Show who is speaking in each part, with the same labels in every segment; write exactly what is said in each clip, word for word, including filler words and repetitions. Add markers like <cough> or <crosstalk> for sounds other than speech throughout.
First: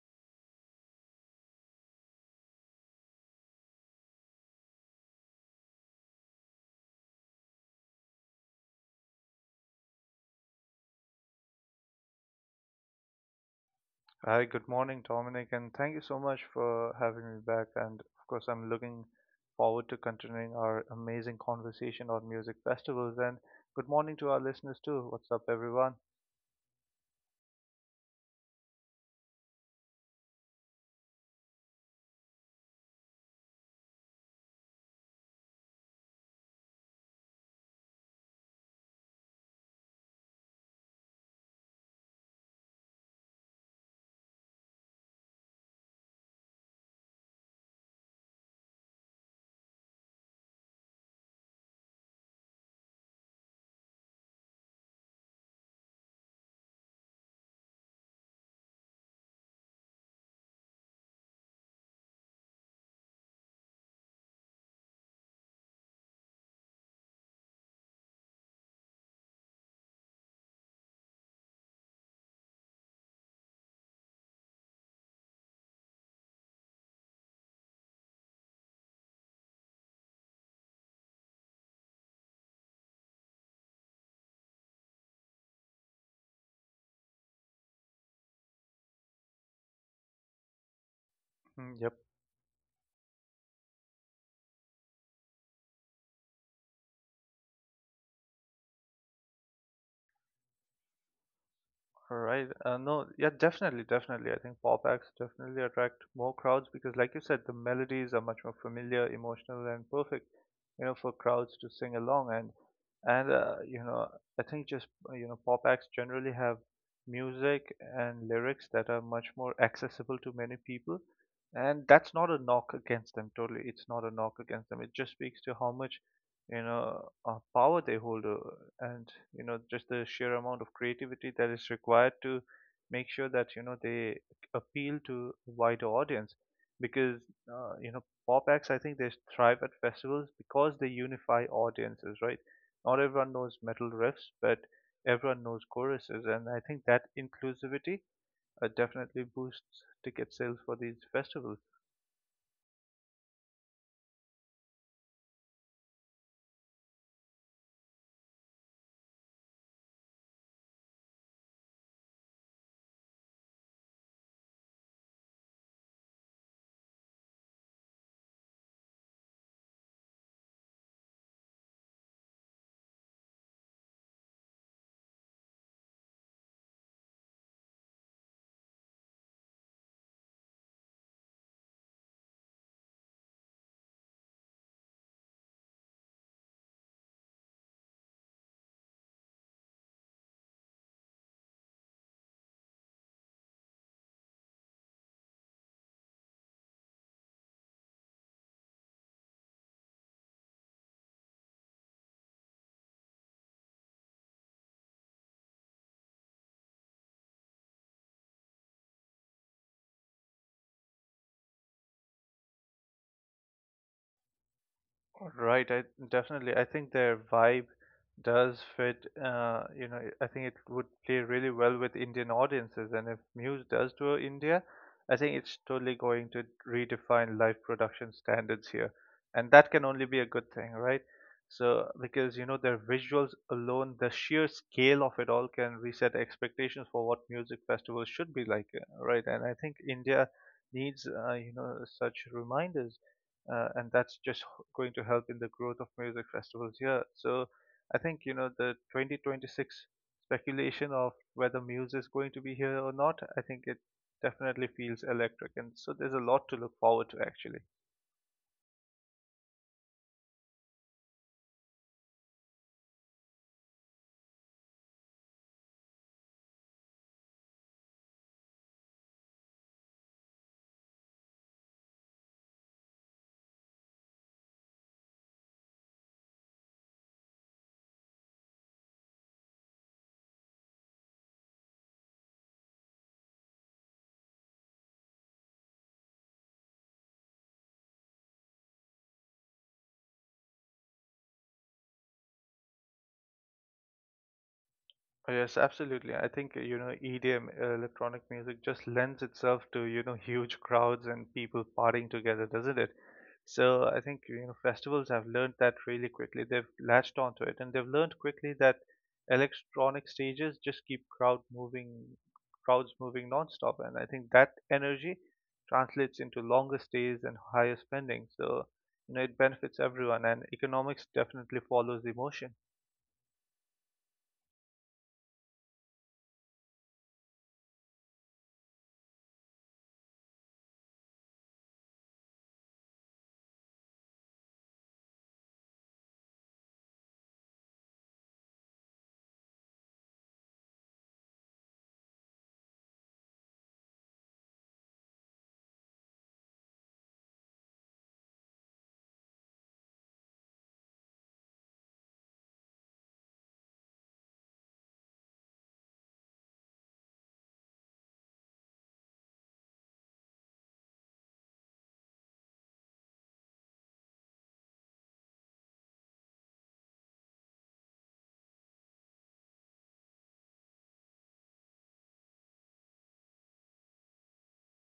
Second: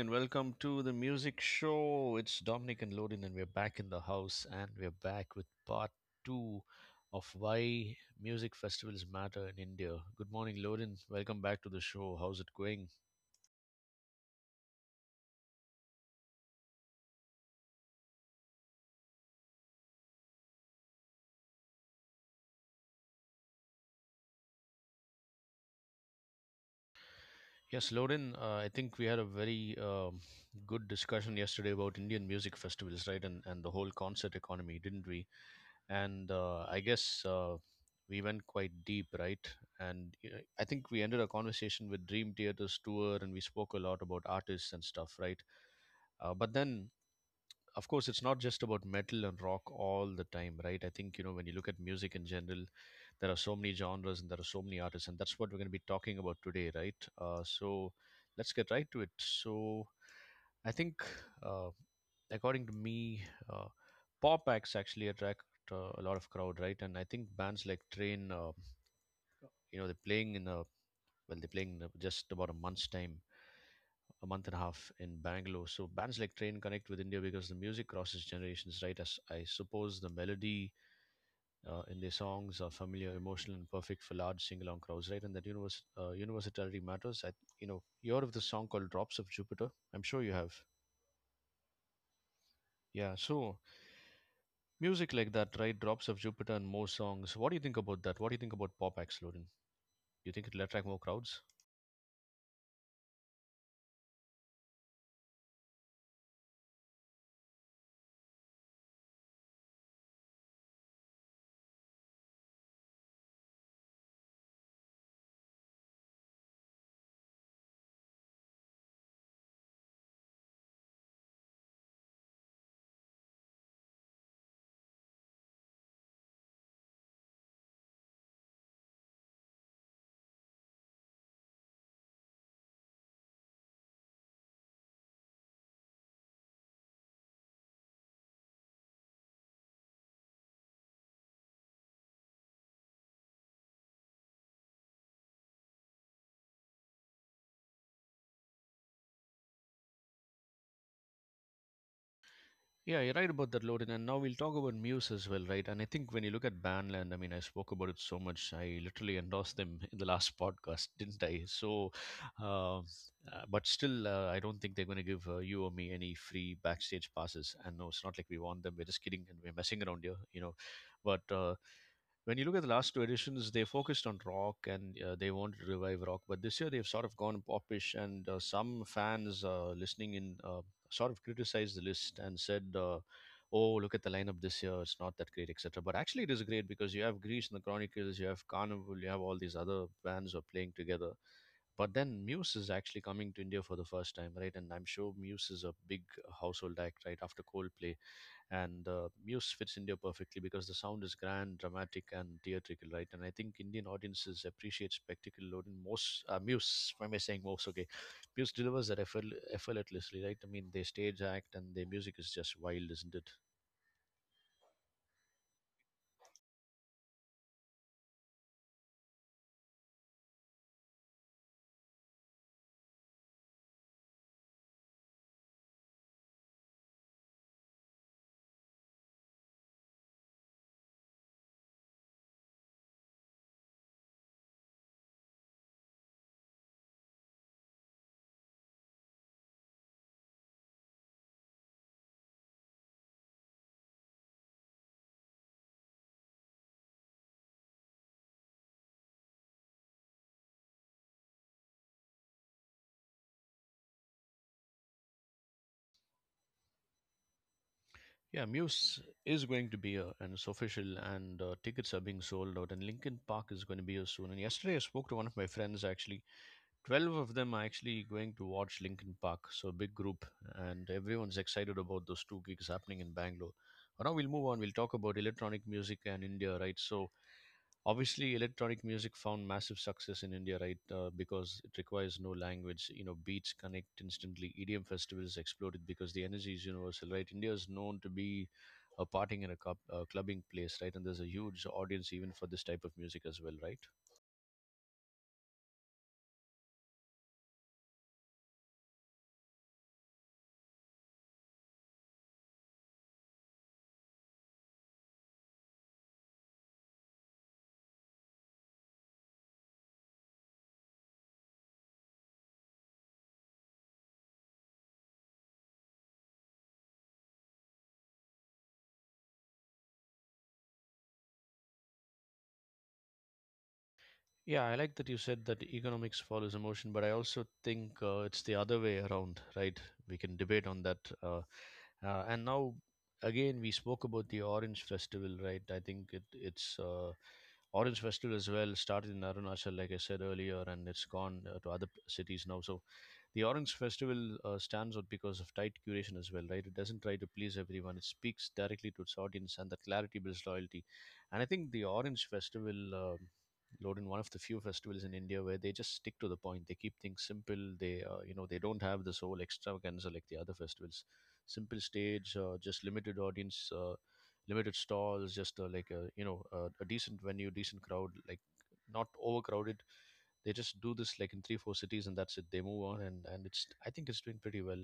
Speaker 1: and welcome to the music show. It's Dominic and Lodin, and we're back in the house and we're back with part two of why music festivals matter in India. Good morning, Lodin. Welcome back to the show. How's it going?
Speaker 2: Hi, good morning, Dominic, and thank you so much for having me back. And of course, I'm looking forward to continuing our amazing conversation on music festivals. And good morning to our listeners, too. What's up, everyone?
Speaker 1: Yes, Lodin, uh, I think we had a very um, good discussion yesterday about Indian music festivals, right? And, and the whole concert economy, didn't we? And uh, I guess uh, we went quite deep, right? And you know, I think we ended our conversation with Dream Theater's tour, and we spoke a lot about artists and stuff, right? Uh, but then, of course, it's not just about metal and rock all the time, right? I think you know when you look at music in general, there are so many genres and there are so many artists, and that's what we're going to be talking about today, right? Uh, so let's get right to it. So, I think, uh, according to me, uh, pop acts actually attract uh, a lot of crowd, right? And I think bands like Train, uh, you know, they're playing in a well, they're playing in a- just about a month's time, a month and a half in Bangalore. So bands like Train connect with India because the music crosses generations, right? As I suppose the melody uh, in their songs are familiar, emotional, and perfect for large sing-along crowds, right? And that univers uh, universality matters. I, you know, you heard of the song called "Drops of Jupiter"? I'm sure you have.
Speaker 2: <laughs> Yep.
Speaker 1: Yeah. So music like that, right? Drops of Jupiter and more songs. What do you think about that? What do you think about pop acts, Lorin? Do you think it'll attract more crowds?
Speaker 2: Right. Uh, no, yeah, definitely, definitely. I think pop acts definitely attract more crowds because, like you said, the melodies are much more familiar, emotional, and perfect, you know, for crowds to sing along. And and uh, you know, I think just uh, you know, pop acts generally have music and lyrics that are much more accessible to many people, and that's not a knock against them. Totally, it's not a knock against them. It just speaks to how much you know uh, power they hold, uh, and you know just the sheer amount of creativity that is required to make sure that you know they appeal to a wider audience because uh, you know pop acts, I think they thrive at festivals because they unify audiences, right? Not everyone knows metal riffs, but everyone knows choruses, and I think that inclusivity uh, definitely boosts ticket sales for these festivals.
Speaker 1: Yeah, you're right about that, Loden. And now we'll talk about Muse as well, right? And I think when you look at Bandland, I mean, I spoke about it so much. I literally endorsed them <laughs> in the last podcast, didn't I? So, um, uh, but still, uh, I don't think they're going to give uh, you or me any free backstage passes. And no, it's not like we want them. We're just kidding and we're messing around here, you know. But uh, when you look at the last two editions, they focused on rock and uh, they wanted to revive rock. But this year, they've sort of gone popish, and uh, some fans uh, listening in uh, sort of criticized the list and said, uh, "Oh, look at the lineup this year; it's not that great, et cetera" But actually, it is great because you have Grease and the Chronicles, you have Carnival, you have all these other bands who are playing together. But then Muse is actually coming to India for the first time, right? And I'm sure Muse is a big household act, right? After Coldplay, and uh, Muse fits India perfectly because the sound is grand, dramatic, and theatrical, right? And I think Indian audiences appreciate spectacle load in most uh, Muse. Why am I saying most? Okay, Muse delivers that effort, effortlessly, right? I mean, they stage act and their music is just wild, isn't it?
Speaker 2: Right, I definitely. I think their vibe does fit. Uh, you know, I think it would play really well with Indian audiences, and if Muse does tour India, I think it's totally going to redefine live production standards here, and that can only be a good thing, right? So, because you know, their visuals alone, the sheer scale of it all can reset expectations for what music festivals should be like, uh, right? And I think India needs, uh, you know, such reminders uh, and that's just going to help in the growth of music festivals here. So I think, you know, the twenty twenty-six speculation of whether Muse is going to be here or not, I think it definitely feels electric. And so there's a lot to look forward to, actually.
Speaker 1: Yeah, Muse is going to be here, and it's official, and uh, tickets are being sold out, and Linkin Park is going to be here soon. And yesterday, I spoke to one of my friends actually. twelve of them are actually going to watch Linkin Park, so a big group, and everyone's excited about those two gigs happening in Bangalore. But now we'll move on. We'll talk about electronic music and India, right? So obviously, electronic music found massive success in India, right? Uh, because it requires no language. You know, beats connect instantly. E D M festivals exploded because the energy is universal, right? India is known to be a partying and a, cup, a clubbing place, right? And there's a huge audience even for this type of music as well, right?
Speaker 2: Oh, yes, absolutely. I think, uh, you know, E D M, uh, electronic music, just lends itself to, you know, <laughs> huge crowds and people partying together, doesn't it? So I think, you know, festivals have learned that really quickly. They've latched onto it and they've learned quickly that electronic stages just keep crowd moving, crowds moving nonstop. And I think that energy translates into longer stays and higher spending. So, you know, it benefits everyone, and economics definitely follows emotion.
Speaker 1: Yeah, I like that you said that economics follows emotion, but I also think uh, it's the other way around, right? We can debate on that. Uh, uh, and now, again, we spoke about the Orange Festival, right? I think it, it's uh, Orange Festival as well started in Arunachal, like I said earlier, and it's gone uh, to other p- cities now. So the Orange Festival uh, stands out because of tight curation as well, right? It doesn't try to please everyone. It speaks directly to its audience, and that clarity builds loyalty. And I think the Orange Festival, um Loden, one of the few festivals in India where they just stick to the point. They keep things simple. They, uh, you know, they don't have this whole extravaganza like the other festivals. Simple stage, uh, just limited audience, uh, limited stalls, just uh, like a, you know, a, a decent venue, decent crowd, like not overcrowded. They just do this like in three, four cities, and that's it. They move on, and and it's I think it's doing pretty well.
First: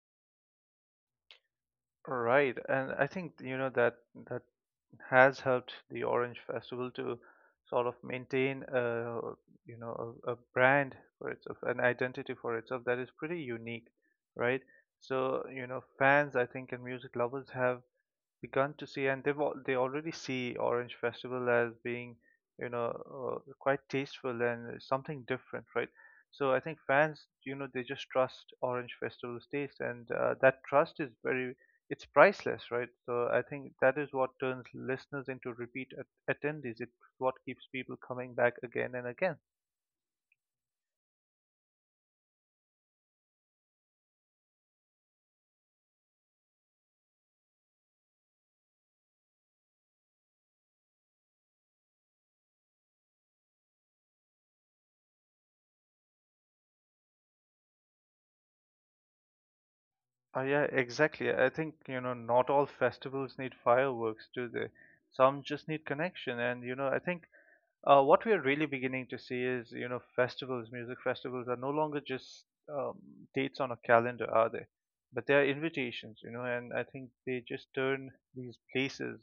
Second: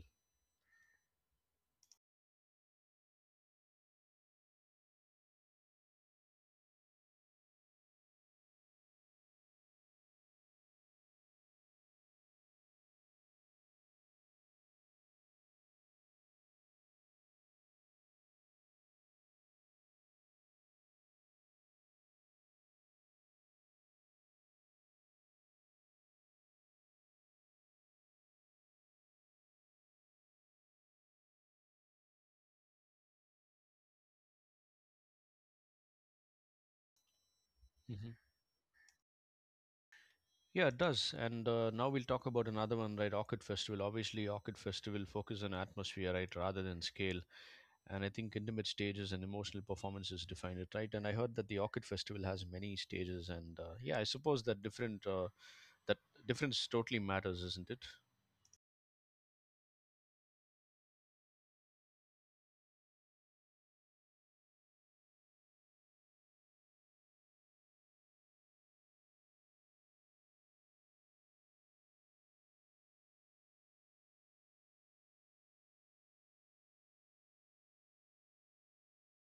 Speaker 2: Right, and I think you know that that has helped the Orange Festival to sort of maintain a you know a, a brand for itself, an identity for itself that is pretty unique, right? So you know fans, I think, and music lovers have begun to see, and they've al- they already see Orange Festival as being, you know, uh, quite tasteful and something different, right? So I think fans, you know, they just trust Orange Festival's taste, and uh, that trust is very, it's priceless, right? So I think that is what turns listeners into repeat at- attendees. It's what keeps people
Speaker 1: hmm
Speaker 2: coming back again and again.
Speaker 1: Yeah, it does. And uh, now we'll talk about another one, right? Orchid Festival. Obviously, Orchid Festival focus on atmosphere, right, rather than scale. And I think intimate stages and emotional performances define it, right? And I heard that the Orchid Festival has many stages, and uh, yeah, I suppose that different uh, that difference totally matters, isn't it?
Speaker 2: Oh, yeah, exactly. I think, you know, not all festivals need fireworks, do they? Some just need connection. And, you know, I think uh, what we are really beginning to see is, you know, festivals, music festivals are no longer just um, dates on a calendar, are they? But they are invitations, you know, and I think they just turn these places,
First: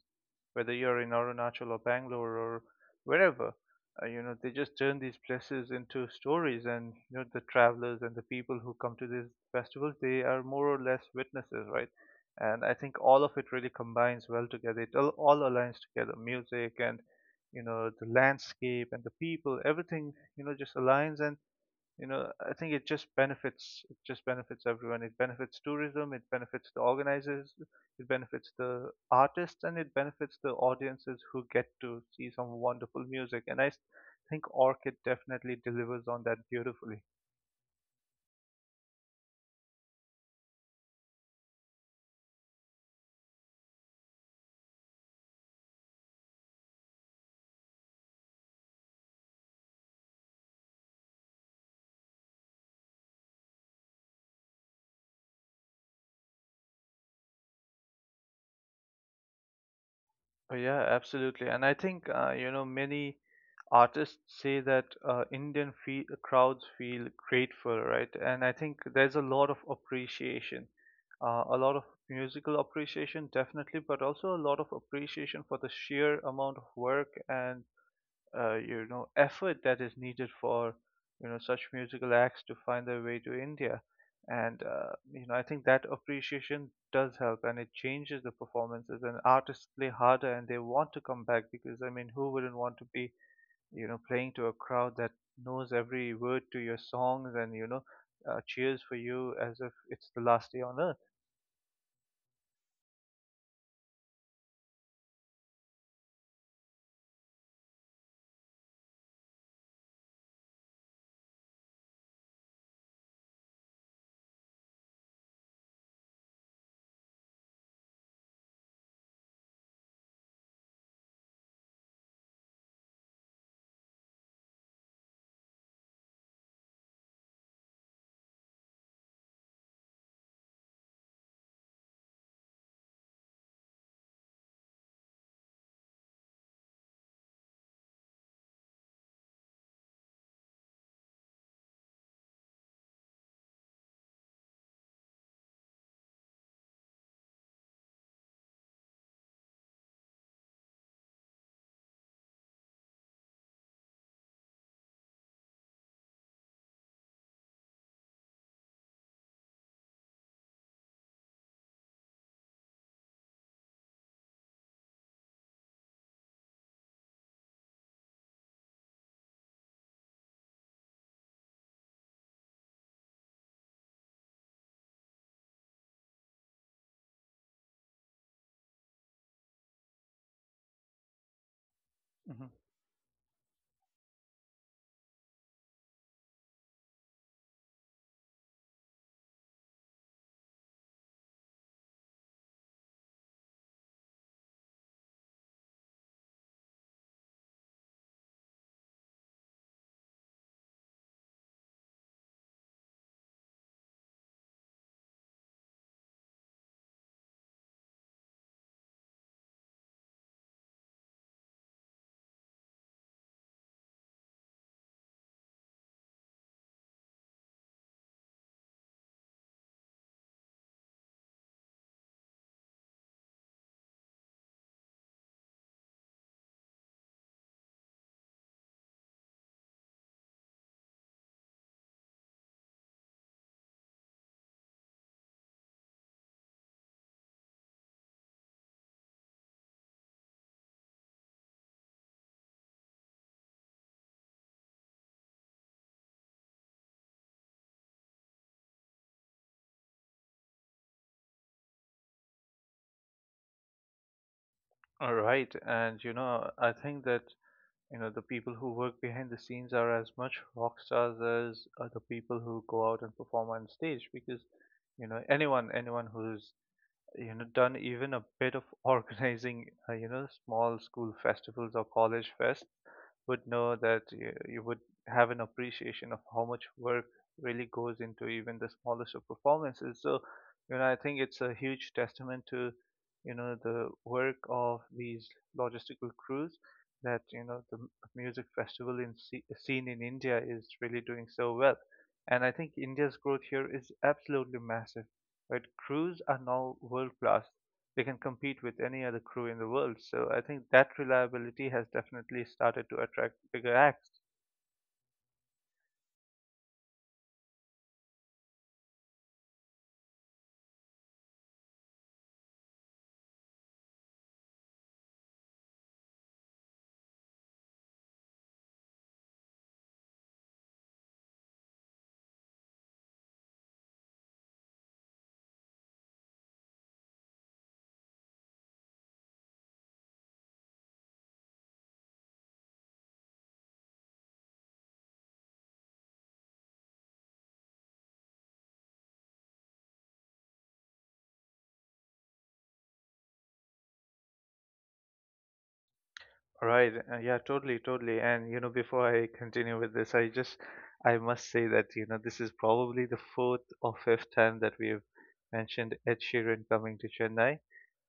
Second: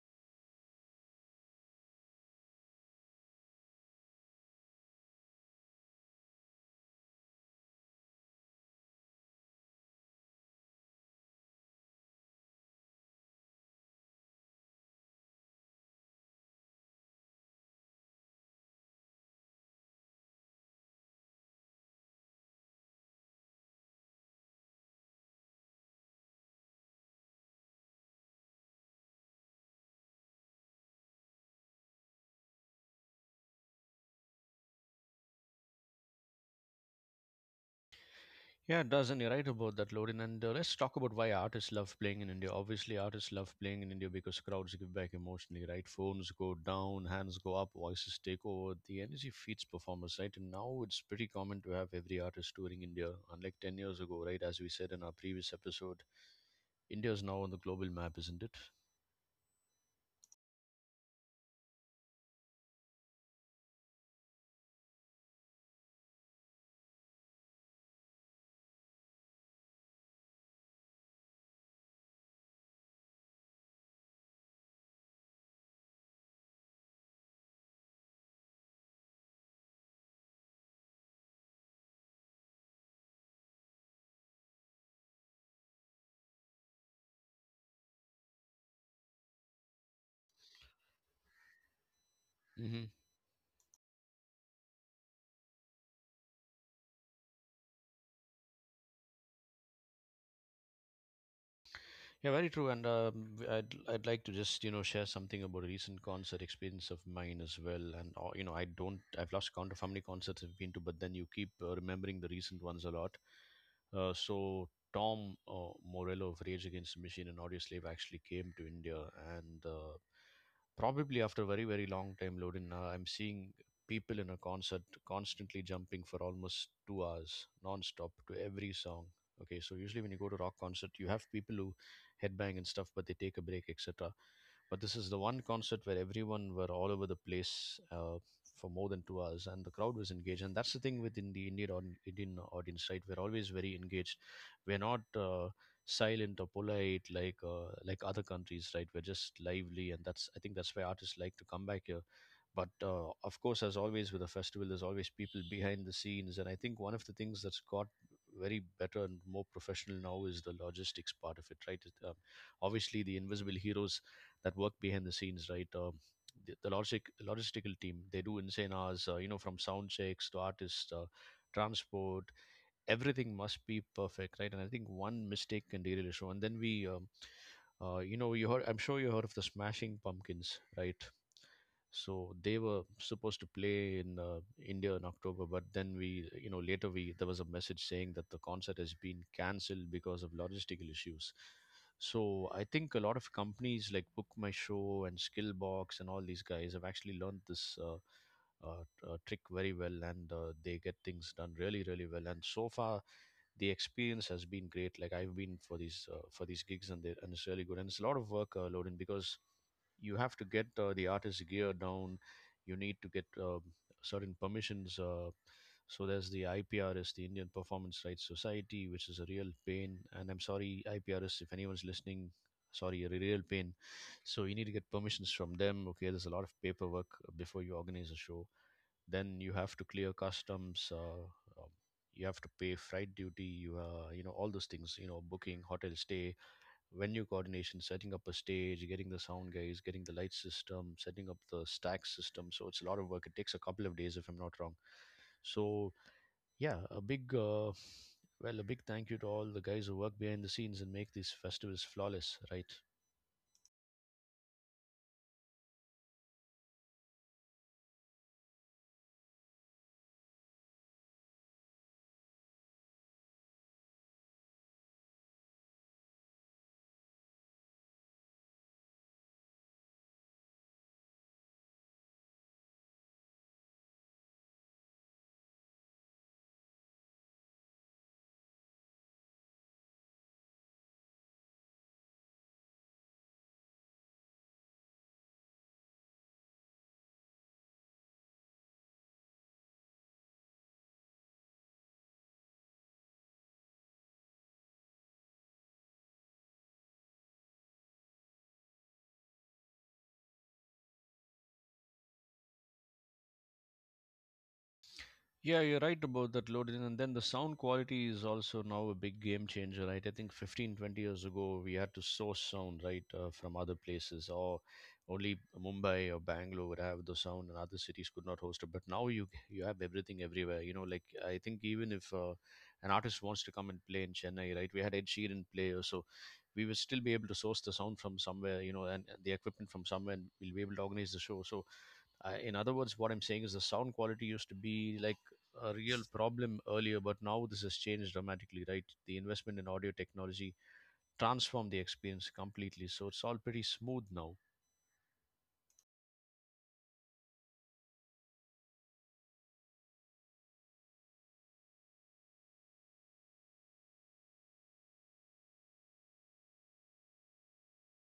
Speaker 2: whether you're in Arunachal or Bangalore or wherever, uh, you know, they just turn these places into stories. And, you know, the travelers and the people who come to these festivals, they are more or less witnesses, right? And I think all of it really combines well together. It all, all aligns together, music and you know the landscape and the people, everything you know just aligns. And you know I think it just benefits, it just benefits everyone. It benefits tourism, it benefits the organizers, it benefits the artists, and it benefits the audiences who get to see some wonderful music. And i s- think Orchid definitely delivers on that beautifully.
Speaker 1: Yeah, it does, and you're right about that, Lorin. And uh, let's talk about why artists love playing in India. Obviously, artists love playing in India because crowds give back emotionally, right? Phones go down, hands go up, voices take over. The energy feeds performers, right? And now it's pretty common to have every artist touring India, unlike ten years ago, right? As we said in our previous episode, India is now on the global map, isn't it?
Speaker 2: Oh, yeah, absolutely. And I think, uh, you know, many artists say that uh, Indian fe crowds feel grateful, right? And I think there's a lot of appreciation, uh, a lot of musical appreciation, definitely, but also a lot of appreciation for the sheer amount of work and uh, you know effort that is needed for you know such musical acts to find their way to India. And uh, you know I think that appreciation does help, and it changes the performances. And artists play harder, and they want to come back because I mean, who wouldn't want
Speaker 1: hmm
Speaker 2: to be you know playing to a crowd that knows every word to your songs and you know uh, cheers for you as if it's the last day on earth.
Speaker 1: Yeah, very true. And um, w- I'd I'd like to just you know share something about a recent concert experience of mine as well. And uh, you know I don't I've lost count of how many concerts I've been to, but then you keep uh, remembering the recent ones a lot. Uh, so Tom uh, Morello of Rage Against the Machine and Audio Slave actually came to India, and uh, probably after a very very long time, Lodin, uh, I'm seeing people in a concert constantly jumping for almost two hours non-stop to every song. Okay, so usually when you go to rock concert, you have people who headbang and stuff, but they take a break, et cetera. But this is the one concert where everyone were all over the place. Uh, for more than two hours, and the crowd was engaged. And that's the thing within the Indian aud- Indian audience, right? We're always very engaged. We're not uh, silent or polite like uh, like other countries, right? We're just lively, and that's I think that's why artists like to come back here. But uh, of course, as always with a festival, there's always people behind the scenes, and I think one of the things that's got very better and more professional now is the logistics part of it, right? It, um, obviously, the invisible heroes that work behind the scenes, right? Uh, the, the logistic logistical team. They do insane hours, uh, you know, from sound checks to artists, uh, transport. Everything must be perfect, right? And I think one mistake can derail the show. And then we, um, uh, you know, you heard. I'm sure you heard of the Smashing Pumpkins, right? So
Speaker 2: Mhm.
Speaker 1: they were supposed to play in uh, India in October, but then we you know later we there was a message saying that the concert has been cancelled because of logistical issues. So I think a lot of companies like Book My Show and Skillbox and all these guys have actually learned this uh, uh, t- uh, trick very well, and uh, they get things done really really well, and so far the experience has been great. Like I've been for these uh, for these gigs, and they and it's really good. And it's a lot of work, uh, Loden, because you have to get uh, the artist's gear down. You need to get uh, certain permissions. Uh, so there's the I P R S, the Indian Performance Rights Society, which is a real pain. And I'm sorry, I P R S, if anyone's listening, sorry, a real pain. So you need to get permissions from them. Okay, there's a lot of paperwork before you organize a show. Then you have to clear customs, uh, um, you have to pay freight duty, you uh, you know all those things, you know booking hotel stay, venue coordination, setting up a stage, getting the sound guys, getting the light system, setting up the stack system. So it's a lot of work, it takes a couple of days if I'm not wrong. So yeah, a big uh, well, a big thank you to all the guys who work behind the scenes and make these festivals flawless, right?
Speaker 2: All right, and you know, I think that you know the people who work behind the scenes are as much rock stars as uh, the people who go out and perform on stage, because you know anyone anyone who's you know done even a bit of <laughs> organizing uh, you know small school festivals or college fests would know that you, you would have an appreciation of how much work really goes into even the smallest of performances. So you know I think it's a huge testament to you know the work of these logistical crews, that you know the m- music festival in sce- scene in India is really doing so well. And I think India's growth here is absolutely massive, right? Crews are now world class. They can compete with any other crew in the world. So I think that reliability has definitely started to attract bigger acts.
Speaker 1: Yeah, you're right about that, loading. And then the sound quality is also now a big game changer, right? I think fifteen twenty years ago, we had to source sound, right, uh, from other places, or only Mumbai or Bangalore would have the sound, and other cities could not host it. But now you you have everything everywhere. You know, like I think even if uh, an artist wants to come and play in Chennai, right, we had Ed Sheeran play, or so we will still be able to source the sound from somewhere, you know, and and the equipment from somewhere, and we'll be able to organize the show. So, uh, in other words, what I'm saying is the sound quality used to be like a real problem earlier, but now this has changed dramatically, right? The investment in audio technology transformed the experience completely, so it's all pretty smooth now.
Speaker 2: Right. uh, Yeah, totally, totally. And you know, before I continue with this, I just I must say that, you know, this is probably the fourth or fifth time that we have mentioned Ed Sheeran coming to Chennai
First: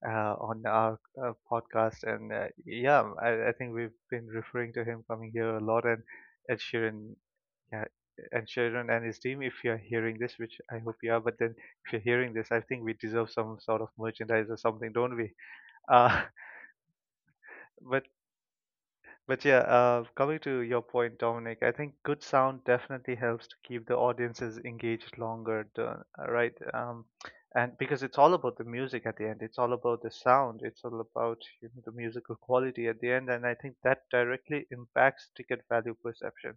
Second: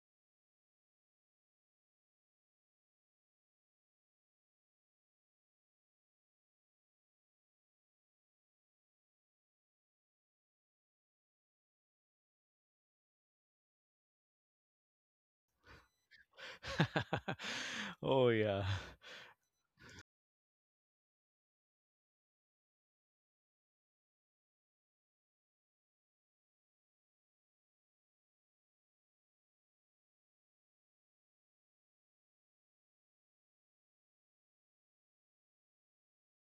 Speaker 2: uh, on our uh, podcast. And uh, yeah, I, I think we've been referring to him coming here a lot. And Ed Sheeran. Yeah, and Sharon and his team, if you're hearing this, which I hope you are, but then if you're hearing this, I think we deserve some sort of merchandise or something, don't we? Uh,
Speaker 1: <laughs>
Speaker 2: <laughs> but
Speaker 1: Oh yeah.
Speaker 2: but yeah, uh, coming to your point, Dominic, I think good sound definitely helps to keep the audiences engaged longer, the- uh, right? Um, and because it's all about the music at the end, it's all about the sound, it's all about you know, the musical quality at the end, and I think that directly impacts ticket value perception.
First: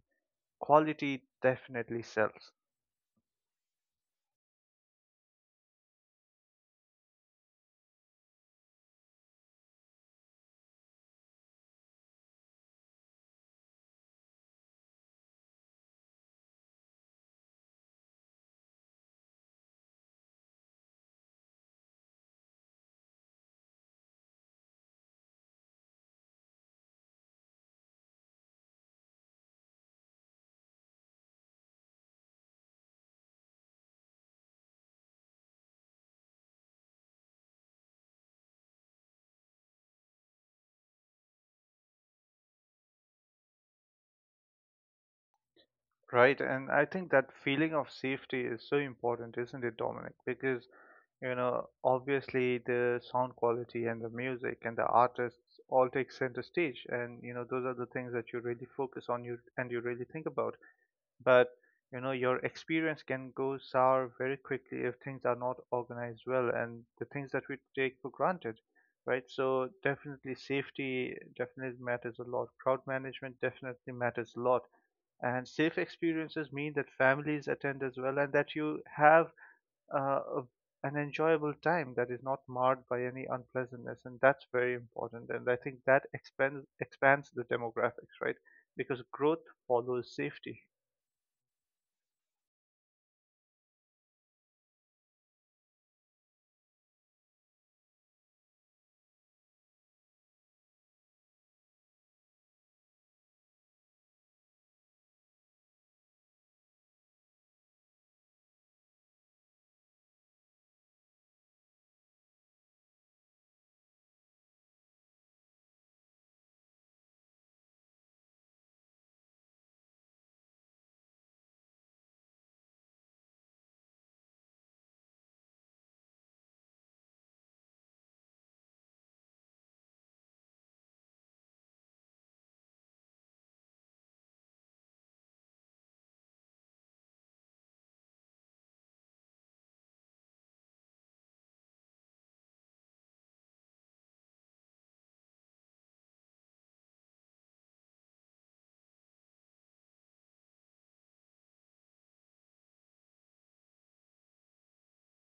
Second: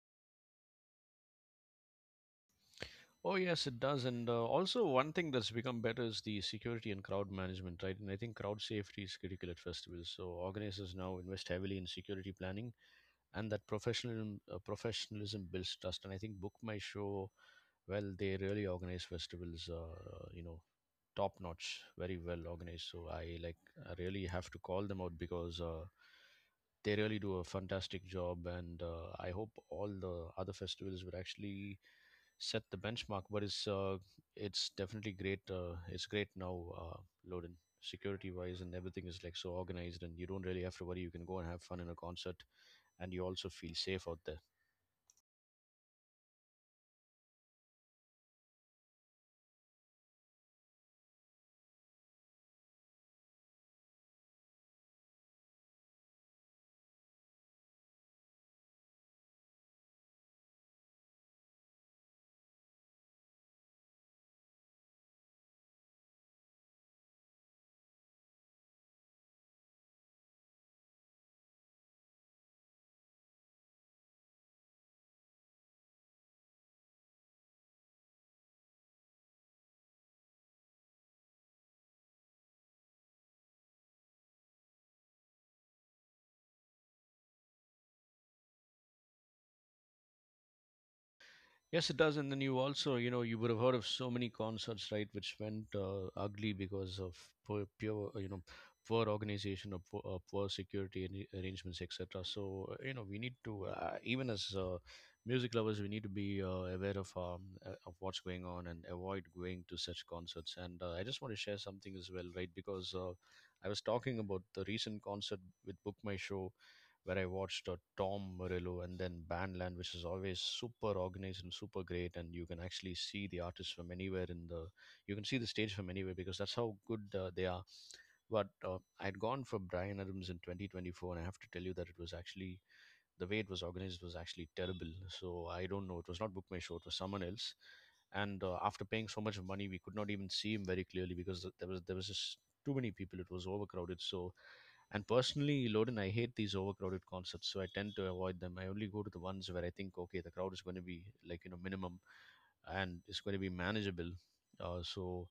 Speaker 2: Quality definitely sells.
Speaker 1: Oh yes, it does. And uh, also, one thing that's become better is the security and crowd management, right? And I think crowd safety is critical at festivals, so organizers now invest heavily in security planning, and that professionalism, uh, professionalism builds trust. And I think Book My Show, well, they really organize festivals, uh, you know, top notch, very well organized. So I like, I really have to call them out because uh, they really do a fantastic job. And uh, I hope all the other festivals would actually set the benchmark. But it's uh, it's definitely great, uh, it's great now, uh, loaded. Security wise and everything is like so organized, and you don't really have to worry, you can go and have fun in a concert, and you also feel safe out there.
Speaker 2: Right, and I think that feeling of safety is so important, isn't it, Dominic? Because, you know, obviously the sound quality and the music and the artists all take center stage, and you know, those are the things that you really focus on you and you really think about. But, you know, your experience can go sour very quickly if things are not organized well and the things that we take for granted, right? So definitely safety definitely matters a lot. Crowd management definitely matters a lot, and safe experiences mean that families attend as well, and that you have uh, a, an enjoyable time that is not marred by any unpleasantness. And that's very important, and I think that expands expands the demographics, right? Because growth follows safety.
Speaker 1: Yes, it does. And then you also, you know, you would have heard of so many concerts, right, which went uh, ugly because of poor, pure, you know, poor organization, or poor, uh, poor security arra- arrangements, et cetera. So, uh, you know, we need to, uh, even as uh, music lovers, we need to be uh, aware of um, uh, of what's going on and avoid going to such concerts. And uh, I just want to share something as well, right, because uh, I was talking about the recent concert with Book My Show, where I watched uh, Tom Morello and then Bandland, which is always super organized and super great, and you can actually see the artists from anywhere in the You can see the stage from anywhere because that's how good uh, they are. But uh, I had gone for Brian Adams in twenty twenty four, and I have to tell you that it was actually the way it was organized was actually terrible. So I don't know. It was not Book My Show, it was someone else. And uh, after paying so much money, we could not even see him very clearly because th- there was there was just too many people. It was overcrowded. So, and personally, Loden, I hate these overcrowded concerts. So I tend to avoid them. I only go to the ones where I think, okay, the crowd is going to be like, you know, minimum, and it's going to be manageable. Uh, so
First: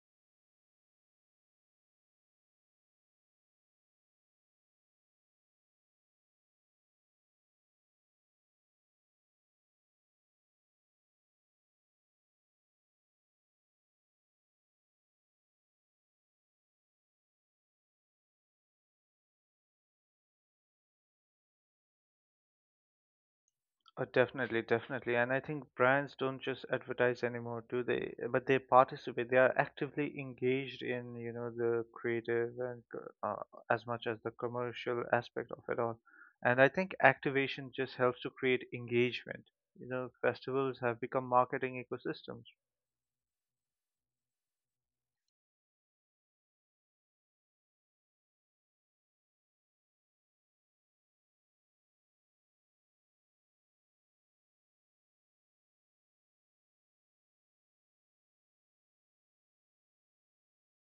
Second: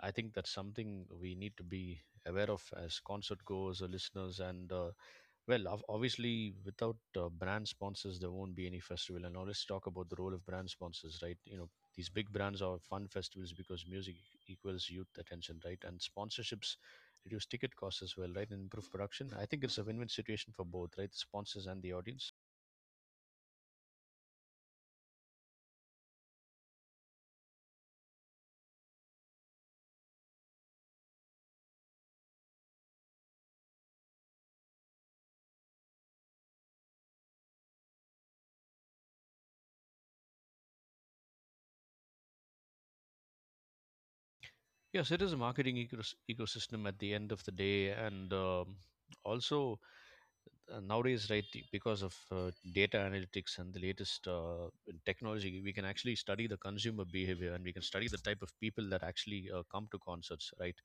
Speaker 1: I think that's something we need to be aware of as concert goers or listeners. And uh, well, ob- obviously, without uh, brand sponsors, there won't be any festival. And now let's talk about the role of brand sponsors, right? You know, these big brands are fun festivals because music e-, equals youth attention, right? And sponsorships reduce ticket costs as well, right? And improve production. I think it's a win-win situation for both, right? The sponsors and the audience.
Speaker 2: Oh, definitely, definitely. And I think brands don't just advertise anymore, do they? Eh, But they participate. They are actively engaged in, you know, the creative and co- uh, as much as the commercial aspect of it all. And I think activation just helps to create engagement. You know, festivals have become marketing ecosystems.
Speaker 1: Yes, it is a marketing ecos- ecosystem at the end of the day. And um, also, uh, nowadays, right, the- because of uh, data analytics and the latest uh, in technology, we can actually study the consumer behavior, and we can study the type of people that actually uh, come to concerts, right?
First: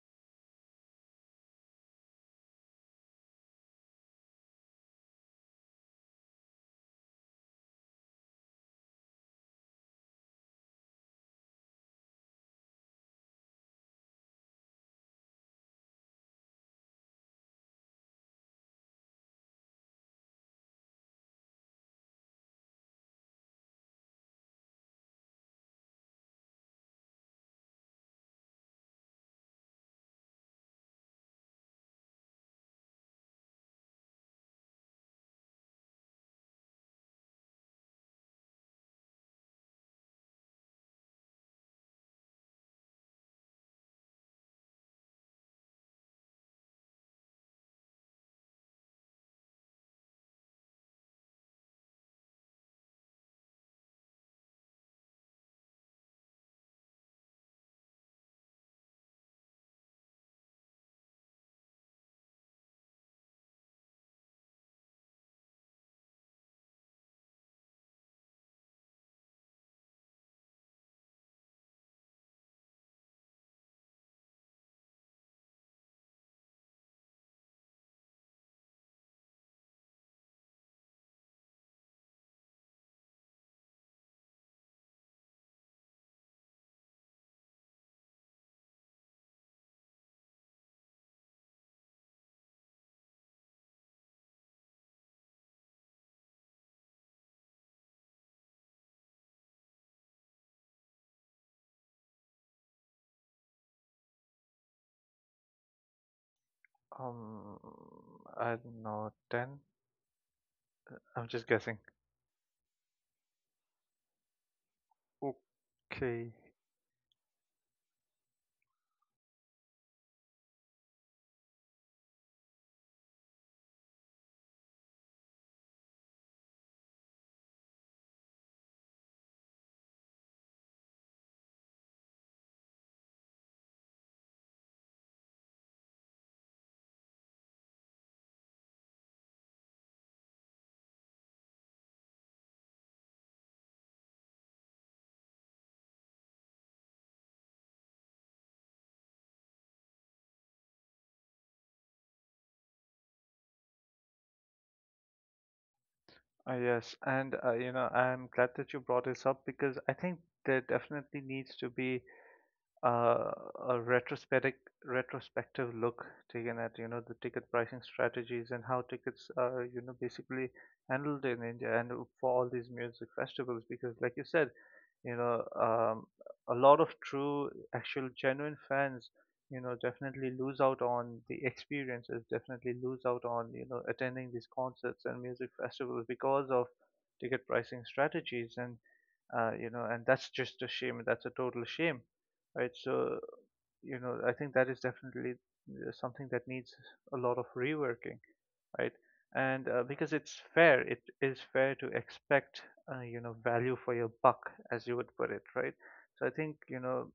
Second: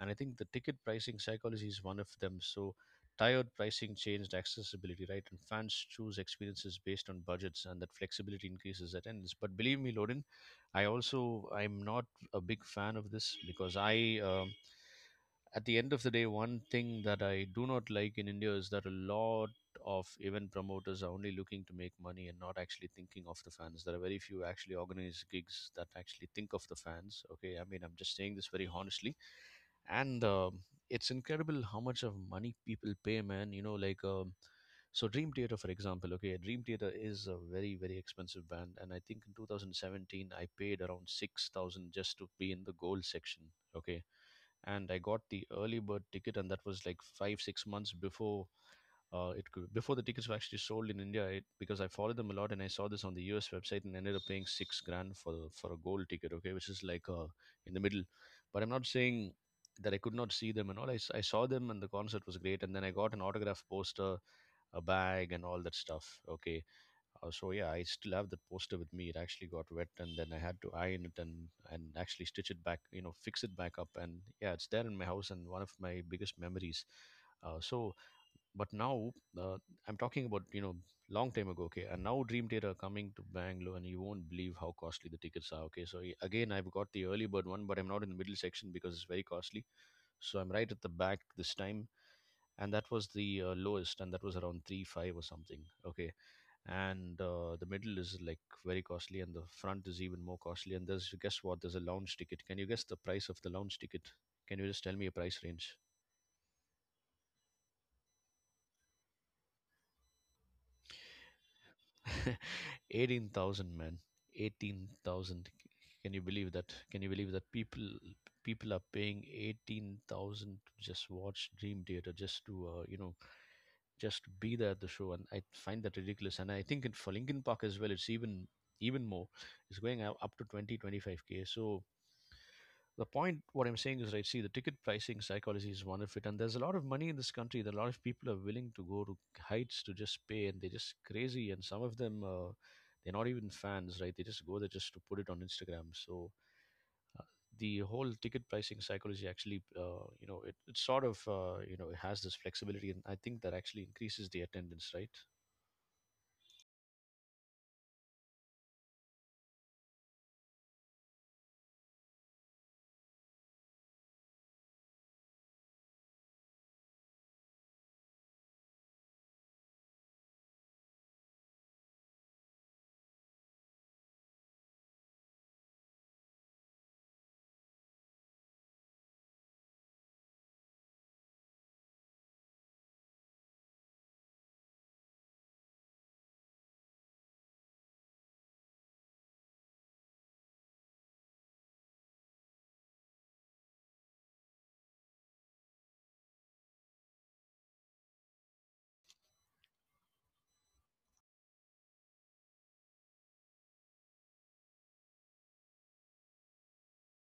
Speaker 1: And I think the ticket pricing psychology is one of them. So tiered pricing changed accessibility, right? And fans choose experiences based on budgets, and that flexibility increases attendance. But believe me, Loden, i also I'm not a big fan of this because I um, at the end of the day, one thing that I do not like in India is that a lot of event promoters are only looking to make money and not actually thinking of the fans. There are very few actually organized gigs that actually think of the fans. Okay, I mean, I'm just saying this very honestly. And um it's incredible how much of money people pay, man, you know, like, um, so Dream Theater, for example. Okay, Dream Theater is a very, very expensive band, and I think in two thousand seventeen I paid around six thousand just to be in the gold section, okay. And I got the early bird ticket, and that was like 5 6 months before, uh, it could, before the tickets were actually sold in India, it, because I followed them a lot and I saw this on the U S website, and ended up paying six grand for for a gold ticket, okay, which is like uh, in the middle. But I'm not saying that I could not see them and all. I, s- I saw them and the concert was great. And then I got an autograph poster, a bag, and all that stuff, okay. Uh, so yeah, I still have that poster with me. It actually got wet, and then I had to iron it and and actually stitch it back, you know, fix it back up. And yeah, it's there in my house and one of my biggest memories. Uh, so but now, uh, I'm talking about, you know, long time ago, okay. And now Dream Theater are coming to Bangalore, and you won't believe how costly the tickets are, okay. So y- again, I've got the early bird one, but I'm not in the middle section because it's very costly. So I'm right at the back this time, and that was the uh, lowest, and that was around 3 5 or something, okay. And uh, the middle is like very costly, and the front is even more costly. And there's, guess what, there's a lounge ticket. Can you guess the price of the lounge ticket? Can you just tell me a price range?
Speaker 2: Um, I don't know, ten? I'm just guessing.
Speaker 1: <laughs> Eighteen thousand, men, eighteen thousand. Can you
Speaker 2: Okay.
Speaker 1: believe that? Can you believe that people people are paying eighteen thousand to just watch Dream Theater, just to uh, you know, just to be there at the show? And I find that ridiculous. And I think it, for Linkin Park as well, it's even even more. It's going up up to twenty twenty five k. So the point what I'm saying is, right, see, the ticket pricing psychology is one of it, and there's a lot of money in this country. That a lot of people are willing to go to heights to just pay, and they're just crazy. And some of them, uh, they're not even fans, right? They just go there just to put it on Instagram. So the whole ticket pricing psychology actually, uh, you know, it, it sort of, uh, you know, it has this flexibility, and I think that actually increases the attendance, right?
Speaker 2: Uh, yes, and uh, you know, I'm glad that you brought this up because I think there definitely needs to be uh, a retrospective retrospective look taken at you know the ticket pricing strategies and how tickets are you know basically handled in India and for all these music festivals, because like you said you know um, a lot of true actual genuine fans, you know, definitely lose out on the experiences, definitely lose out on you know attending these concerts and music festivals because of ticket pricing strategies. And uh, you know, and that's just a shame, that's a total shame, right? So, you know, I think that is definitely uh, something that needs a lot of reworking, right? And uh, because it's fair, it is fair to expect, uh, you know, value for your buck, as you would put it, right? So I think, you know,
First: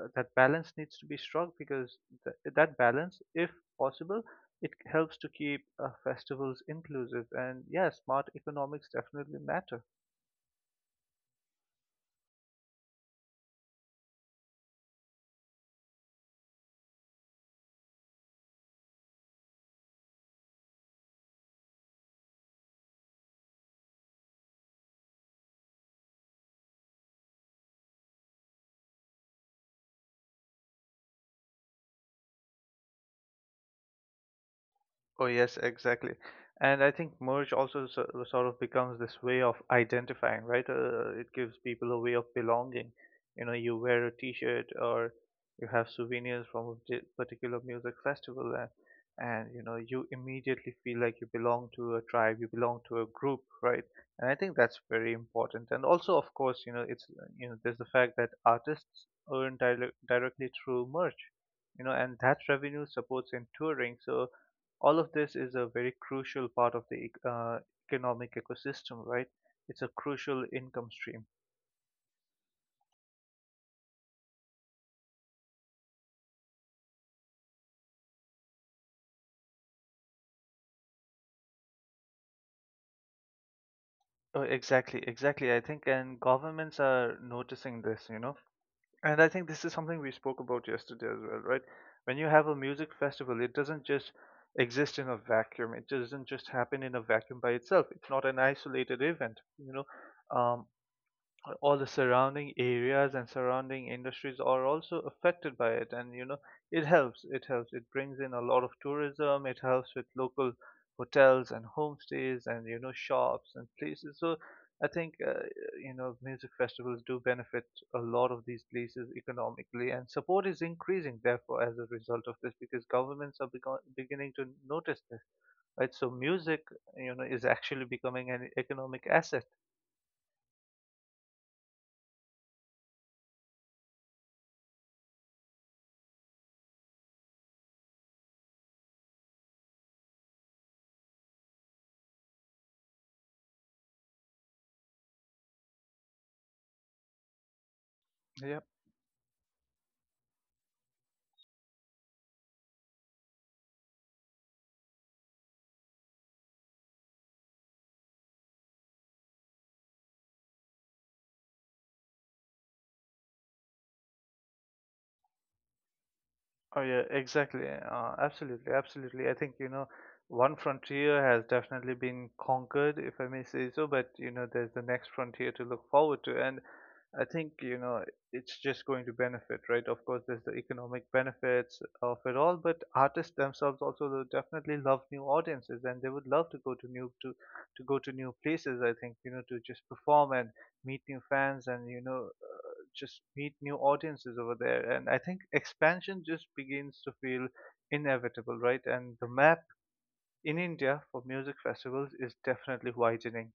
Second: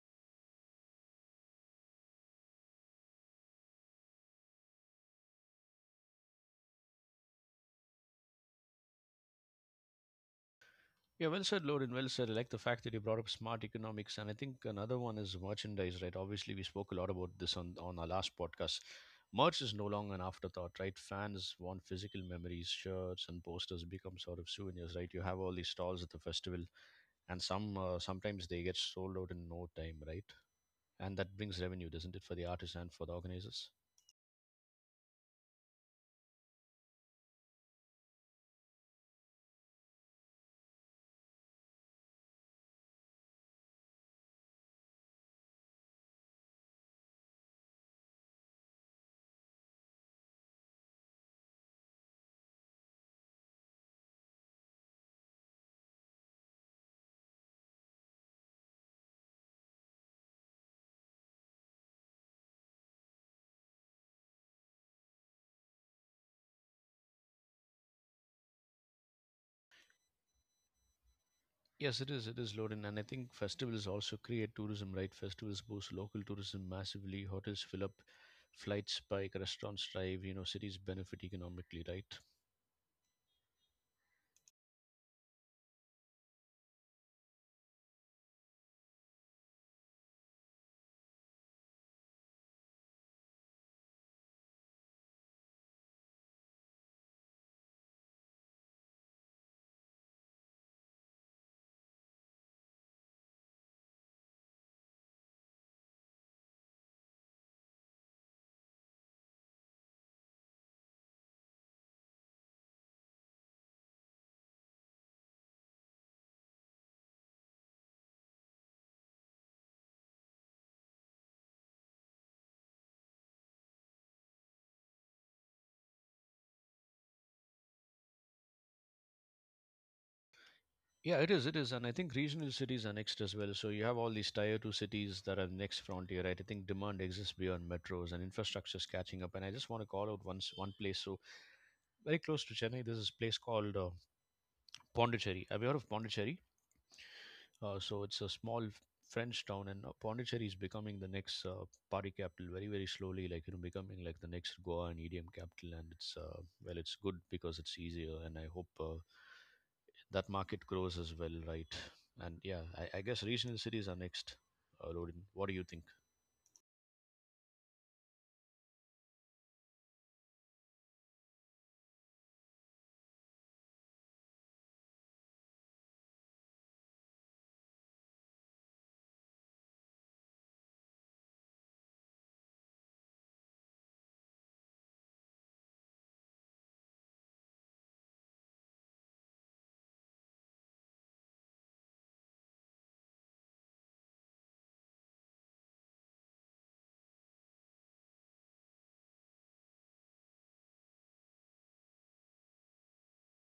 Speaker 2: uh, that balance needs to be struck, because th- that balance, if possible, it helps to keep uh, festivals inclusive. And yeah, smart economics definitely matter.
Speaker 1: Yeah, well said, Lorin. Well said. I like the fact that you brought up smart economics, and I think another one is merchandise, right? Obviously, we spoke a lot about this on on our last podcast. Merch is no longer an afterthought, right? Fans want physical memories, shirts and posters become sort of souvenirs, right? You have all these stalls at the festival, and some uh, sometimes they get sold out in no time, right? And that brings revenue, doesn't it, for the artists and for the organizers?
Speaker 2: Oh, yes, exactly. And I think merge also so, uh, sort of becomes this way of identifying, right? Uh, it gives people a way of belonging. You know, you wear a T-shirt or you have souvenirs from a di- particular music festival, and, and you know, you immediately feel like you belong to a tribe, you belong to a group, right? And I think that's very important. And also, of course, you know, it's uh, you know, there's the fact that artists earn dire directly through merch, you know, and that revenue supports in touring. So all of this is a very crucial part of the ec- uh, economic ecosystem, right? It's a crucial income stream.
Speaker 1: Yes, it is. It is, Lorin. And I think festivals also create tourism, right? Festivals boost local tourism massively. Hotels fill up, flights spike, restaurants thrive, you know, cities benefit economically, right?
Speaker 2: Oh, exactly, exactly. I think, and governments are noticing this, you know. And I think this is something we spoke about yesterday as well, right? When you have a music festival, it doesn't just exist in a vacuum. It doesn't just happen in a vacuum by itself. It's not an isolated event, you know. Um, all the surrounding areas and surrounding industries are also affected by it, and you know, it helps it helps it brings in a lot of tourism, it helps with local hotels and homestays and you know shops and places. So I think, uh, you know, music festivals do benefit a lot of these places economically, and support is increasing therefore as a result of this, because governments are begon beginning to notice this, right? So music, you know, is actually becoming an economic asset.
Speaker 1: Yeah, it is. It is. And I think regional cities are next as well. So you have all these tier two cities that are next frontier, right? I think demand exists beyond metros and infrastructure is catching up. And I just want to call out once one place. So very close to Chennai, there's this place called uh, Pondicherry. Have you heard of Pondicherry? Uh, so it's a
Speaker 2: Yeah.
Speaker 1: small French town, and uh, Pondicherry is becoming the next uh, party capital, very, very slowly. Like you know, becoming like the next Goa and E D M capital. And it's uh, well, it's good because it's easier, and I hope uh, that market grows as well, right? And yeah, I, I guess regional cities are next. Uh, Rodin, what do you think?
Speaker 2: Oh yeah, exactly. Uh, absolutely, absolutely. I think, you know, one frontier has definitely been conquered, if I may say so. But you know, there's the next frontier to look forward to, and I think you know it's just going to benefit, right? Of course, there's the economic benefits of it all, but artists themselves also will definitely love new audiences, and they would love to go to new to to go to new places. I think you know, to just perform and meet new fans, and you know, just meet new audiences over there. And I think expansion just begins to feel inevitable, right? And the map in India for music festivals is definitely widening.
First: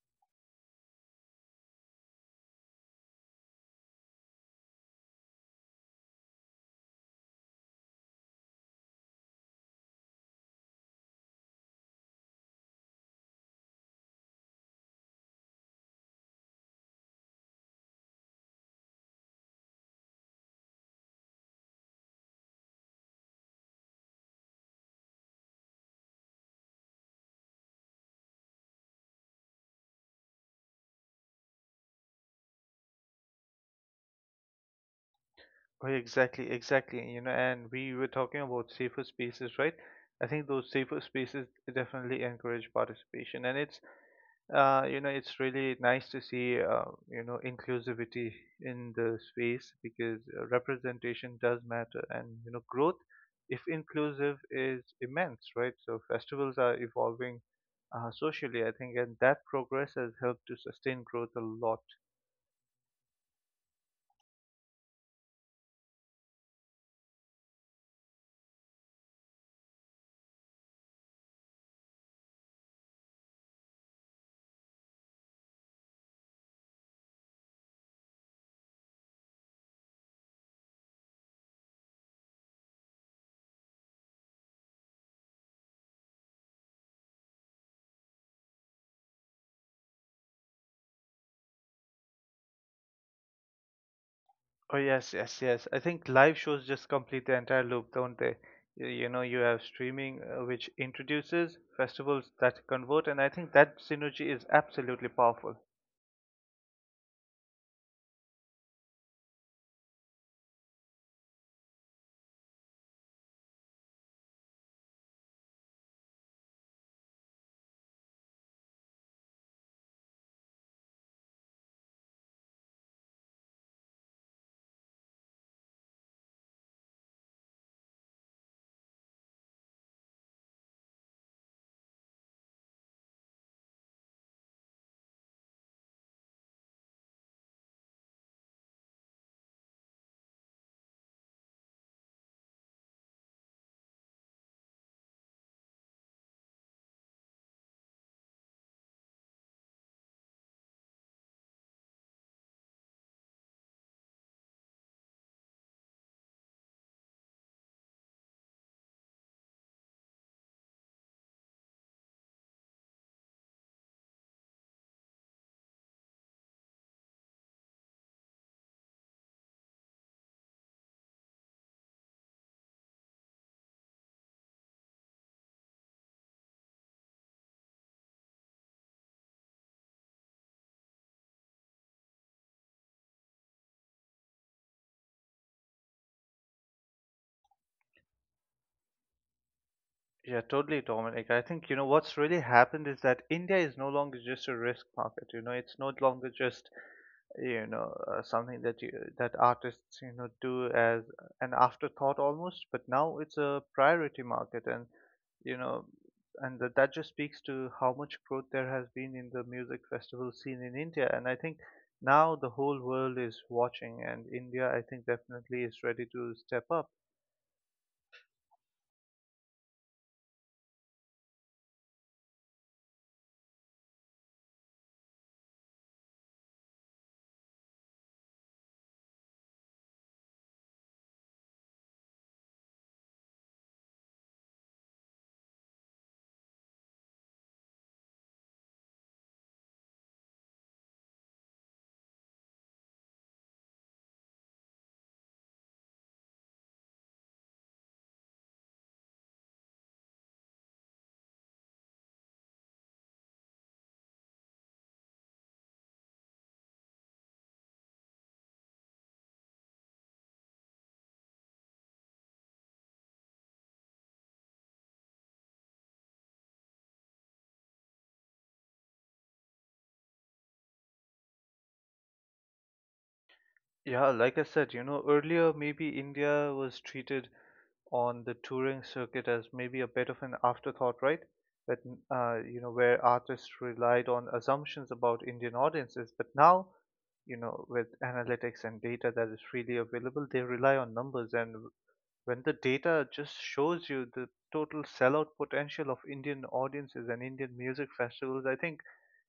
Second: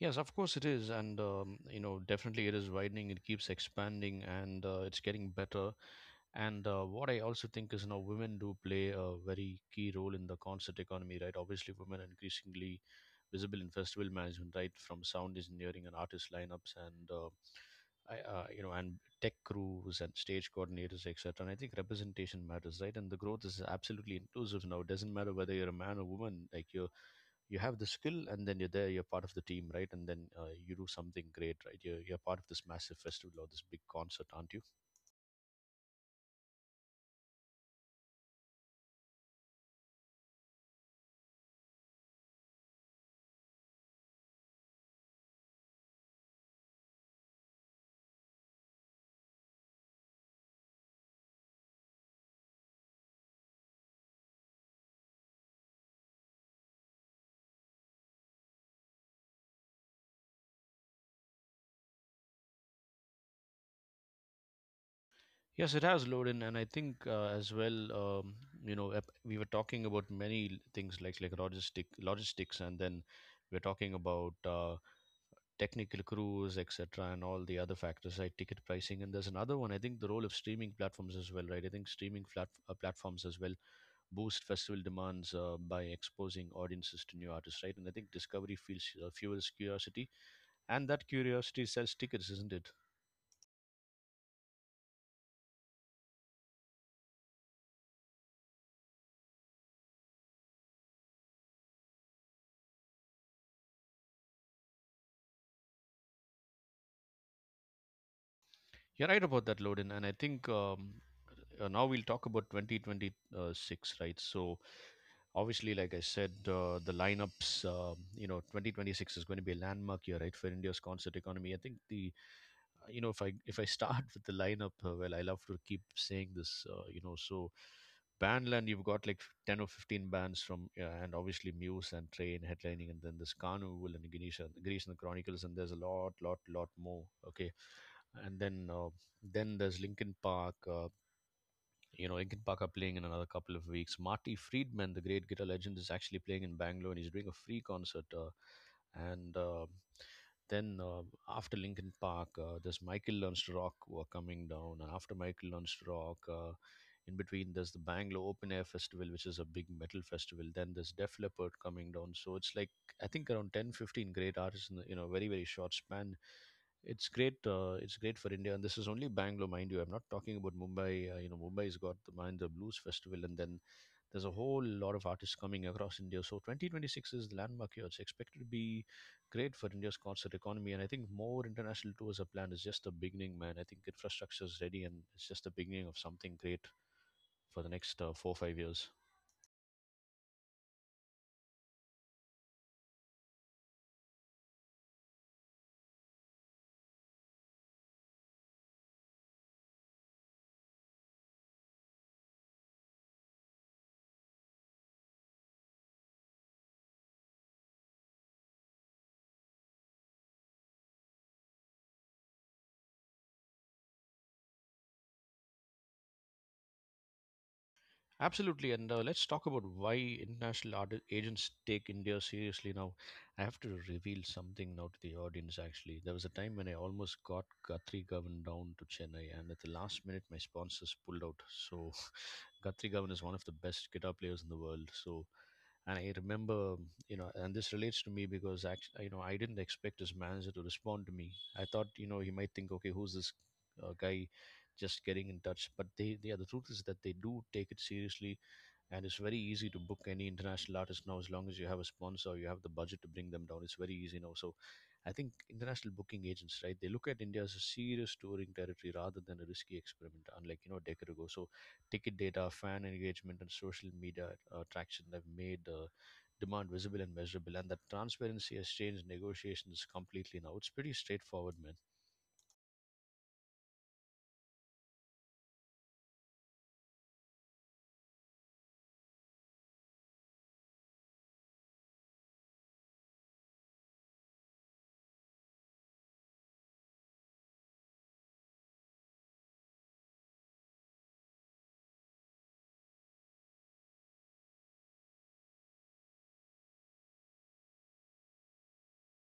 Speaker 1: Yes, of course it is, and um, you know, definitely it is widening. It keeps expanding, and uh, it's getting better. And uh, what I also think is, you know, women do play a very key role in the concert economy, right? Obviously, women are increasingly visible in festival management, right, from sound engineering and artist lineups, and uh, I, uh, you know, and tech crews and stage coordinators, et cetera. And I think representation matters, right? And the growth is absolutely inclusive now. It doesn't matter whether you're a man or woman, like you you have the skill, and then you're there, you're part of the team, right? And then uh, you do something great, right? You're, you're part of this massive festival or this big concert, aren't you?
Speaker 2: Oh, exactly, exactly. You know, and we were talking about safer spaces, right? I think those safer spaces definitely encourage participation, and it's, uh, you know, it's really nice to see uh, you know, inclusivity in the space, because uh, representation does matter, and you know, growth, if inclusive, is immense, right? So festivals are evolving uh, socially, I think, and that progress has helped to sustain growth a lot.
Speaker 1: Yes, it has, Loden, and I think uh, as well, um, you know, ep- we were talking about many l- things like like logistic logistics, and then we're talking about uh, technical crews, et cetera, and all the other factors, right? Ticket pricing, and there's another one. I think the role of streaming platforms as well, right? I think streaming flat, uh, platforms as well boost festival demands uh, by exposing audiences to new artists, right? And I think discovery feels, uh, fuels curiosity, and that curiosity sells tickets, isn't it?
Speaker 2: Oh yes, yes, yes. I think live shows just complete the entire loop, don't they? Y- You know, you have streaming, uh, which introduces festivals that convert, and I think that synergy is absolutely powerful.
Speaker 1: You're right about that, Loden. And I think um, uh, now we'll talk about twenty twenty-six, right? So, obviously, like I said, uh, the lineups, um, you know, twenty twenty-six is going to be a landmark year, right, for India's concert economy. I think the uh, you know, if i if i start <laughs> with the lineup, uh, well, I love to keep saying this. Uh, you know, so Bandland, you've got like ten or fifteen bands from uh, and obviously Muse and Train headlining, and then this Carnival and Ganesha Greece and the Chronicles, and there's a lot lot lot more. Okay. And then uh, then there's Linkin Park. Uh, you know, Iggy Paka playing in another couple of weeks. Marty Friedman, the great guitar legend, is actually playing in Bangalore, and he's doing a free concert. Uh, and uh, then uh, After Linkin Park, uh, there's Michael Learns to Rock who are coming down. And after Michael Learns to Rock, uh, in between, there's the Bangalore Open Air Festival, which is a big metal festival. Then there's Def Leppard coming down. So it's like, I think around ten, fifteen great artists in, the, you know, very, very short span. It's great. Uh, it's great for India, and this is only Bangalore, mind you. I'm not talking about Mumbai. Uh, you know, Mumbai's got the Mahindra Blues Festival, and then there's a whole lot of artists coming across India. So twenty twenty-six is the landmark year. It's expected to be great for India's concert economy, and I think more international tours are planned. It's just the beginning, man. I think infrastructure is ready, and it's just the beginning of something great for the next uh, four five years.
Speaker 2: Yeah, totally, Dominic. I think, you know, what's really happened is that India is no longer just a risk market. You know, it's no longer just, you know, uh, something that you, that artists, you know, do as an afterthought almost, but now it's a priority market. And you know, and that, that just speaks to how much growth there has been in the music festival scene in India. And I think now the whole world is watching, and India, I think, definitely is ready to step up.
Speaker 1: Absolutely, and uh, let's talk about why international art agents take India seriously now. I have to reveal something now to the audience. Actually, there was a time when I almost got Guthrie Govan down to Chennai, and at the last minute, my sponsors pulled out. So, <laughs> Guthrie Govan is one of the best guitar players in the world. So, and I remember, you know, and this relates to me because actually, you know, I didn't expect his manager to respond to me. I thought, you know, he might think, okay, who's this uh, guy just getting in touch? But they, they yeah, the truth is that they do take it seriously, and it's very easy to book any international artist now as long as you have a sponsor, you have the budget to bring them down. It's very easy now. So I think international booking agents, right, they look at India as a serious touring territory rather than a risky experiment, unlike, you know, a decade ago. So ticket data, fan engagement, and social media uh, traction have made uh, demand visible and measurable. And that transparency has changed negotiations completely now. It's pretty straightforward, man.
Speaker 2: Yeah, like I said, you know, earlier maybe India was treated on the touring circuit as maybe a bit of an afterthought, right? That, uh, you know, where artists relied on assumptions about Indian audiences, but now, you know, with analytics and data that is freely available, they rely on numbers. And when the data just shows you the total sellout potential of Indian audiences and Indian music festivals, I think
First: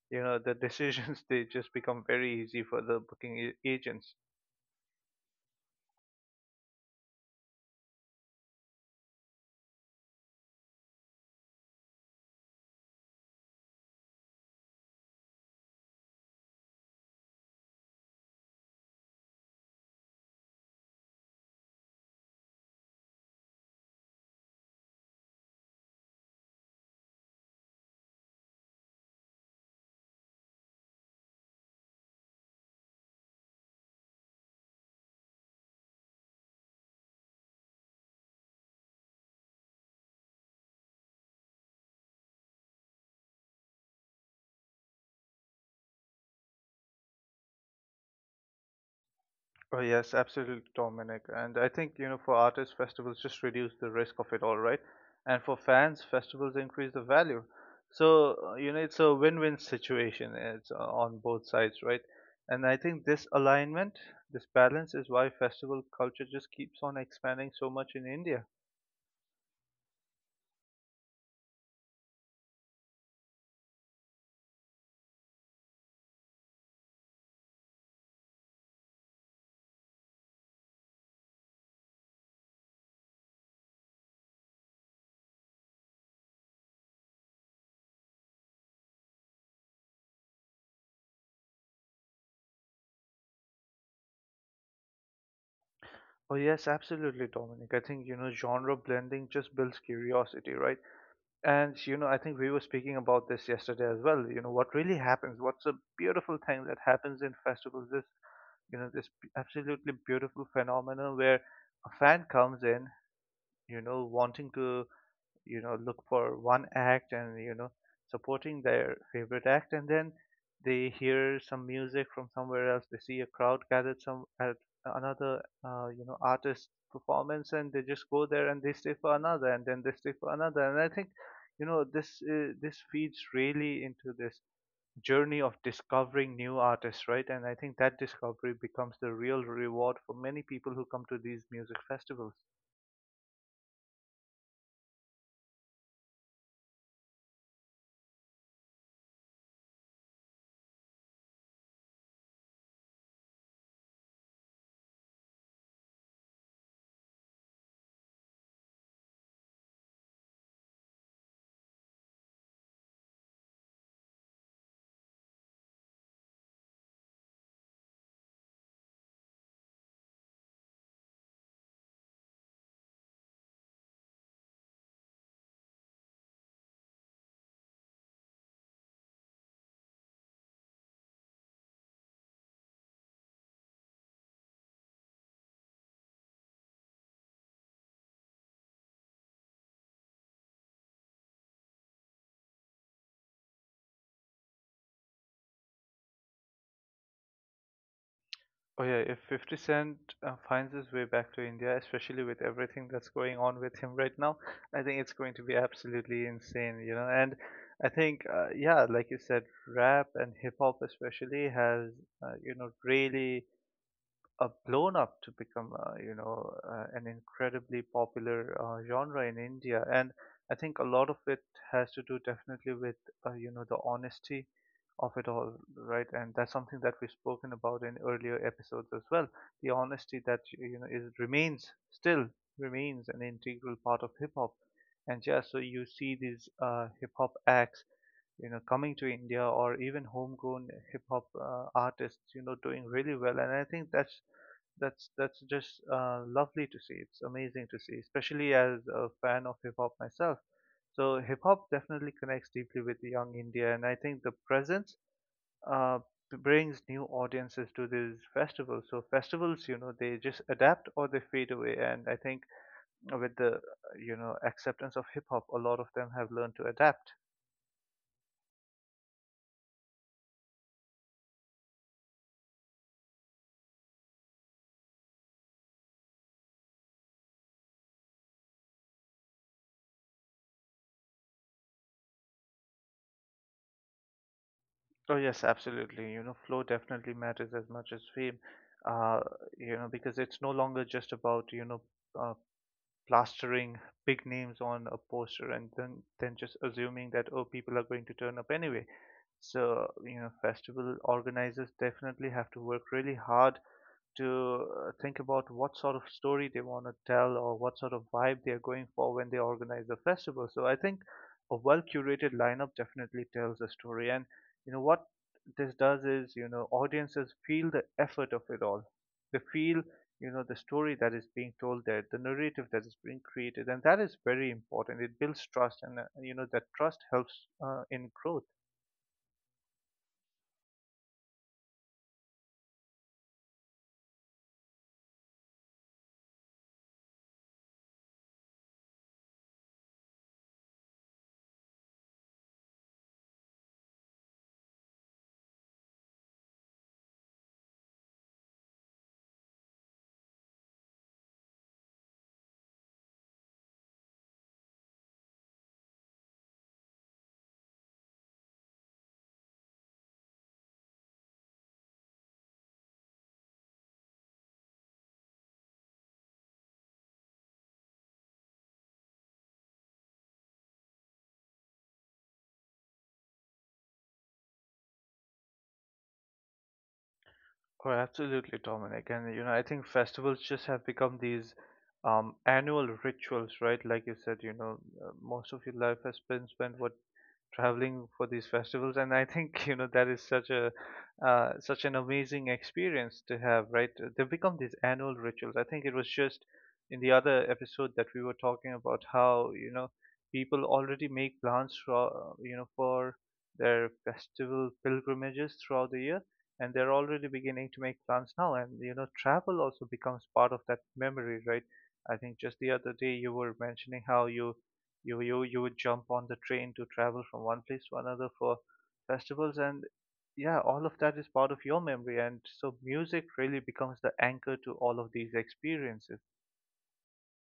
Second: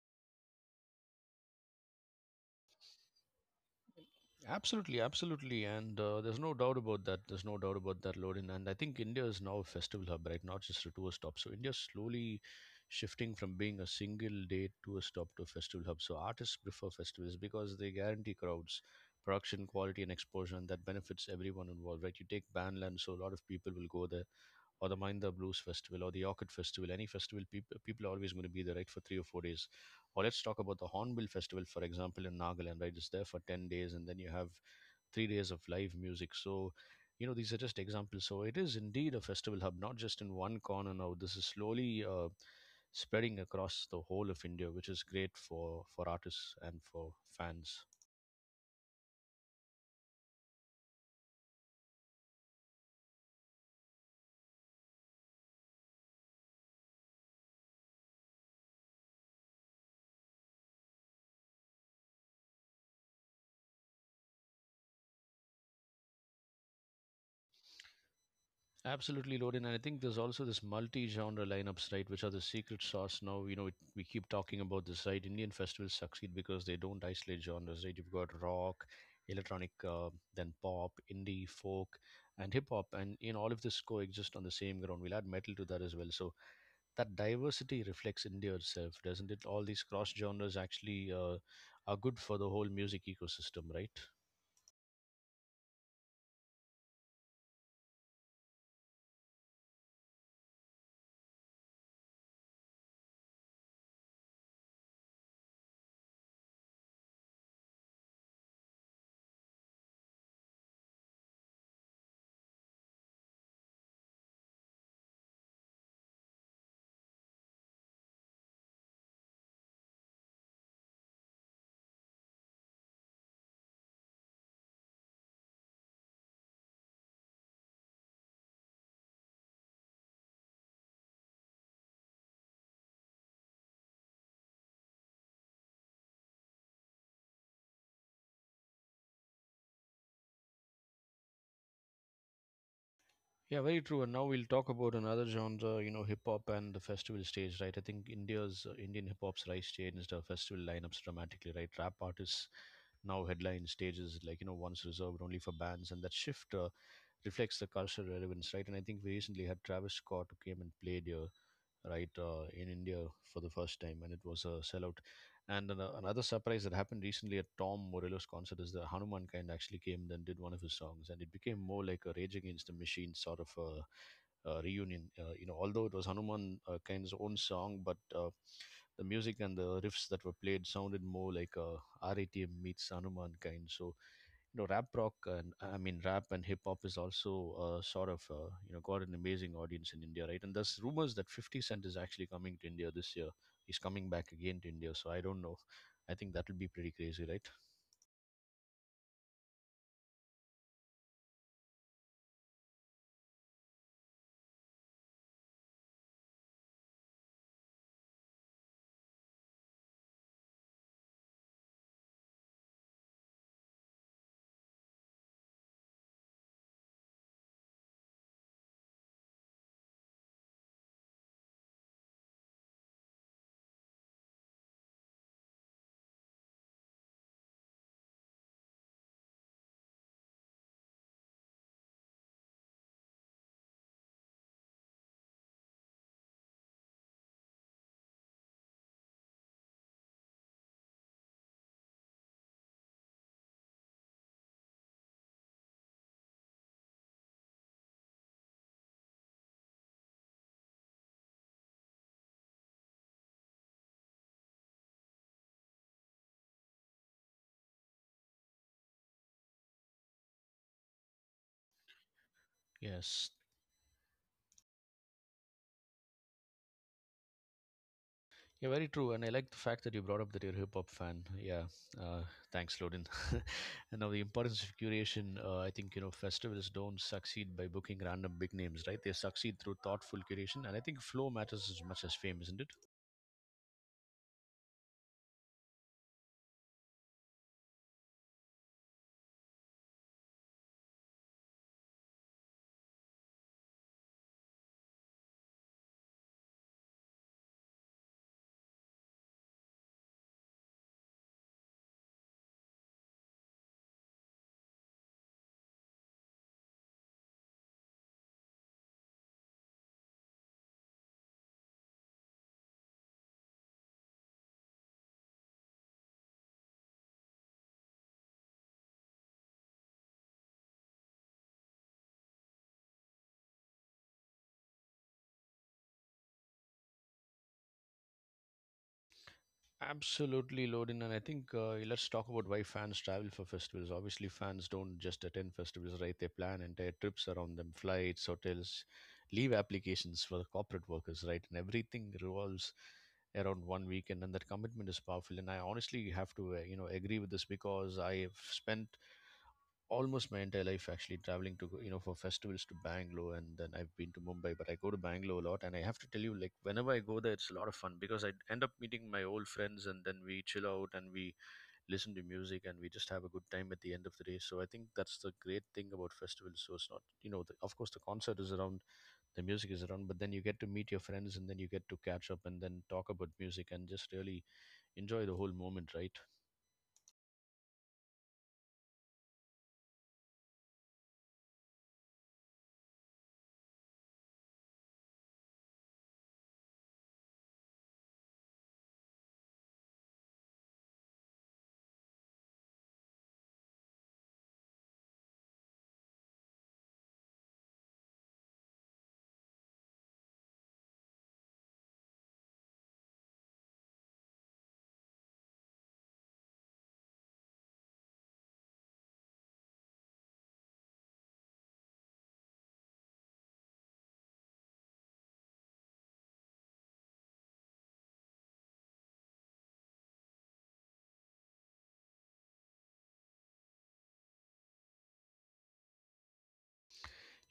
Speaker 2: you know the decisions <laughs> they just become very easy for the booking a- agents.
Speaker 1: Absolutely, absolutely, and uh, there's no doubt about that. There's no doubt about that, Lorin. And I think India is now a festival hub, right? Not just a tourist stop. So India's slowly shifting from being a single day tourist stop to a festival hub. So artists prefer festivals because they guarantee crowds, production quality, and exposure, and that benefits everyone involved, right? You take Bandland, so a lot of people will go there, or the Mahinda Blues Festival, or the Orchid Festival. Any festival, people people are always going to be there, right, for three or four days, or let's talk about the Hornbill Festival, for example, in Nagaland, right? It's there for ten days, and then you have three days of live music. So, you know, these are just examples. So it is indeed a festival hub, not just in one corner now. This is slowly uh, spreading across the whole of India, which is great for for artists and for fans.
Speaker 2: Oh yes, absolutely, Dominic. And I think you know for artists, festivals just reduce the risk of it all, right? And for fans, festivals increase the value. So uh, you know, it's a win-win situation. It's uh, on both sides, right? And I think this alignment, this balance, is why festival culture just keeps on expanding so much in India.
Speaker 1: Absolutely, Loden. And I think there's also this multi-genre lineups, right, which are the secret sauce. Now, you know, it, we keep talking about this, right? Indian festivals succeed because they don't isolate genres, right? You've got rock, electronic, uh, then pop, indie, folk, and hip hop, and in all of this coexist on the same ground. We'll add metal to that as well. So that diversity reflects India itself, doesn't it? All these cross genres actually uh, are good for the whole music ecosystem, right?
Speaker 2: Oh, yes, absolutely, Dominic. I think, you know, genre blending just builds curiosity, right? And, you know, I think we were speaking about this yesterday as well. You know, what really happens, what's a beautiful thing that happens in festivals is, you know, this b- absolutely beautiful phenomenon where a fan comes in, you know, wanting to, you know, look for one act, and you know, supporting their favorite act, and then they hear some music from somewhere else, they see a crowd gathered some at another uh, you know, artist performance, and they just go there, and they stay for another, and then they stay for another. And I think, you know, this uh, this feeds really into this journey of discovering new artists, right? And I think that discovery becomes the real reward for many people who come to these music festivals.
Speaker 1: Yeah, very true. And now we'll talk about another genre, you know, hip hop and the festival stage, right? I think India's uh, Indian hip hop's rise changed the festival lineups dramatically, right? Rap artists now headline stages like, you know, once reserved only for bands, and that shift uh, reflects the cultural relevance, right? And I think we recently had Travis Scott who came and played here, right, uh, in India for the first time, and it was a sellout. And an- another surprise that happened recently at Tom Morello's concert is that Hanuman Kind actually came and did one of his songs, and it became more like a Rage Against the Machine sort of a, uh, reunion. Uh, you know, although it was Hanuman uh, Kind's own song, but uh, the music and the riffs that were played sounded more like uh, R A T M meets Hanuman Kind. So you know, rap rock and I mean rap and hip hop is also uh, sort of uh, you know, got an amazing audience in India, right? And there's rumors that fifty cent is actually coming to India this year. He's coming back again to India, so I don't know, I think that'll be pretty crazy, right?
Speaker 2: Oh yeah, if fifty Cent uh, finds his way back to India, especially with everything that's going on with him right now, I think it's going to be absolutely insane, you know. And I think, uh, yeah, like you said, rap and hip hop especially has, uh, you know, really uh, blown up to become, uh, you know, uh, an incredibly popular uh, genre in India. And I think a lot of it has to do definitely with, uh, you know, the honesty of it all, right? And that's something that we've spoken about in earlier episodes as well. The honesty that, you know, is remains still remains an integral part of hip hop. And yeah, so you see these uh, hip hop acts, you know, coming to India, or even homegrown hip hop uh, artists, you know, doing really well, and I think that's that's that's just uh, lovely to see. It's amazing to see, especially as a fan of hip hop myself. So hip hop definitely connects deeply with young India, and I think the presence, uh, b- brings new audiences to these festivals. So festivals, you know, they just adapt or they fade away, and I think
Speaker 1: Yes.
Speaker 2: with the, uh, you know, acceptance of hip hop, a lot of them have learned to adapt.
Speaker 1: Yeah, very true. And I like the fact that you brought up that you're a hip hop fan. Yeah. Uh, Thanks, Loden. <laughs> And now the importance of curation. Uh, I think, you know, festivals don't succeed by booking random big names, right? They succeed through thoughtful curation. And I think flow matters as much as fame, isn't it?
Speaker 2: Oh yes, absolutely. You know, flow definitely matters as much as fame. Uh, you know, because it's no longer just about, you know, uh, plastering big names on a poster and then then just assuming that, oh, people are going to turn up anyway. So you know, festival organizers definitely have to work really hard to uh, think about what sort of story they want to tell, or what sort of vibe they are going for when they organize the festival. So I think a well curated lineup definitely tells a story. And you know what this does is, you know, audiences feel the effort of it all. They feel, you know, the story that is being told there, the narrative that is being created, and that is very important. It builds trust, and uh, you know, that trust helps uh, in growth.
Speaker 1: Absolutely, Lodin. And I think uh, let's talk about why fans travel for festivals. Obviously, fans don't just attend festivals, right? They plan entire trips around them, flights, hotels, leave applications for the corporate workers, right? And everything revolves around one weekend, and that commitment is powerful. And I honestly have to, uh, you know, agree with this because I have spent almost my entire life actually traveling to go- you know, for festivals to Bangalore. And then I've been to Mumbai, but I go to Bangalore a lot, and I have to tell you, like, whenever I go there, it's a lot of fun because I end up meeting my old friends, and then we chill out and we listen to music, and we just have a good time at the end of the day. So I think that's the great thing about festivals. So it's not, you know, the, of course the concert is around, the music is around, but then you get to meet your friends, and then you get to catch up and then talk about music and just really enjoy the whole moment, right?
Speaker 2: Oh, absolutely, Dominic. And you know, I think festivals just have become these, um, annual rituals, right? Like you said, you know, uh, most of your life has been spent, what, traveling for these festivals, and I think <laughs> you know, that is such a, uh, such an amazing experience to have, right? Uh, They become these annual rituals. I think it was just in the other episode that we were talking about how, you know, people already make plans for, uh, you know, for their festival pilgrimages throughout the year, and they're already beginning to make plans now. And you know, travel also becomes part of that memory, right? I think just the other day you were mentioning how you you you you would jump on the train to travel from one place to another for festivals, and yeah, all of that is part of your memory, and so music really becomes the anchor to all of these experiences.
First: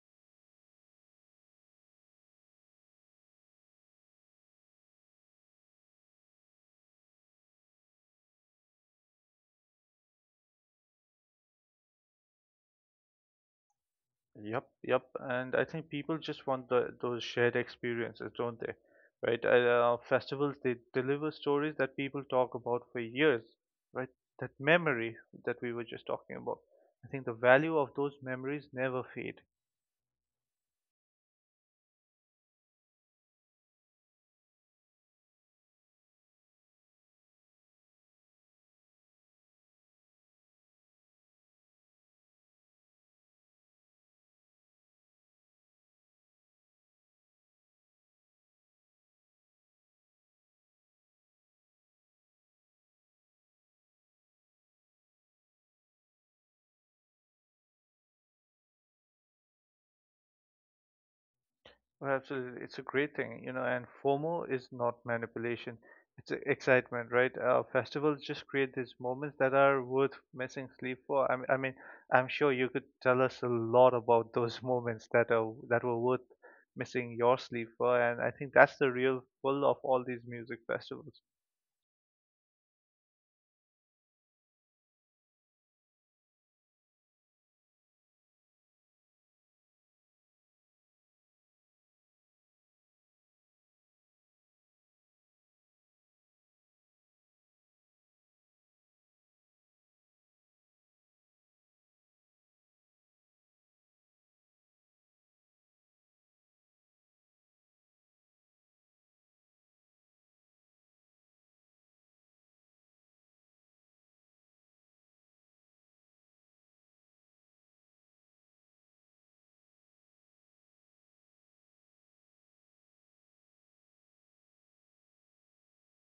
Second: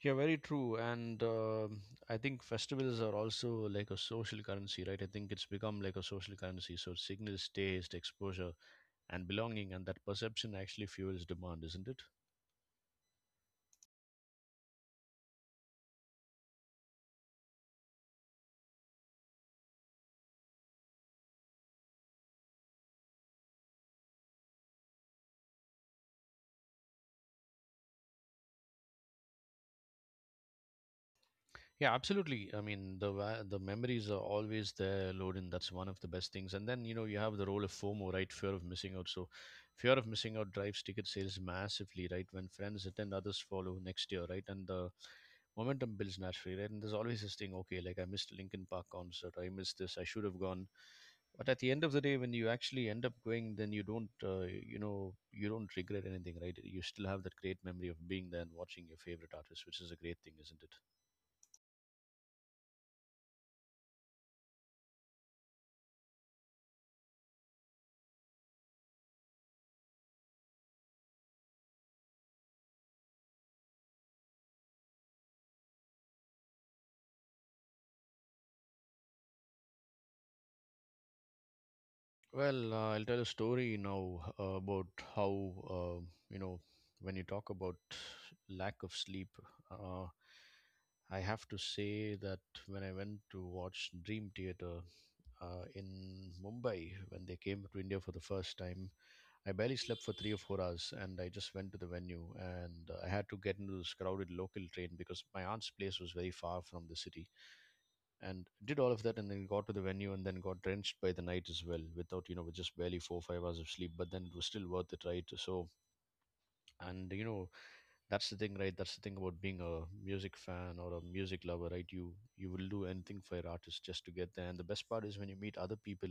Speaker 1: Yeah, very true. And um, I think festivals are also like a social currency, right? I think it's become like a social currency. So it signals taste, exposure, and belonging, and that perception actually fuels demand, isn't it?
Speaker 2: Yep, yep, and I think people just want the, those shared experiences, don't they? Right? Uh, uh, festivals, they deliver stories that people talk about for years, right? That memory that we were just talking about. I think the value of those memories never fade.
Speaker 1: Yeah, absolutely. I mean, the wa- the memories are always there, Loden. That's one of the best things. And then you know, you have the role of FOMO, right? Fear of missing out. So, fear of missing out drives ticket sales massively, right? When friends attend, others follow next year, right? And the momentum builds naturally, right? And there's always this thing, okay, like I missed a Linkin Park concert, I missed this, I should have gone. But at the end of the day, when you actually end up going, then you don't, uh, you know, you don't regret anything, right? You still have that great memory of being there and watching your favorite artist, which is a great thing, isn't it?
Speaker 2: Well, absolutely. It's a great thing, you know, and FOMO is not manipulation. It's e- excitement, right? Uh, festivals just create these moments that are worth missing sleep for. I mean, I mean, I'm sure you could tell us a lot about those <laughs> moments that are that were worth missing your sleep for, and I think that's the real pull of all these music festivals.
Speaker 1: Well, uh, I'll tell a story now uh, about how, uh, you know, when you talk about lack of sleep, uh, I have to say that when I went to watch Dream Theater uh, in Mumbai, when they came to India for the first time, I barely slept for three or four hours, and I just went to the venue. And uh, I had to get into this crowded local train because my aunt's place was very far from the city, and did all of that, and then got to the venue, and then got drenched by the night as well, without you know, with just barely four five hours of sleep. But then it was still worth it, right? So, and you know, that's the thing, right? That's the thing about being a music fan or a music lover, right? You you will do anything for your artist just to get there. And the best part is when you meet other people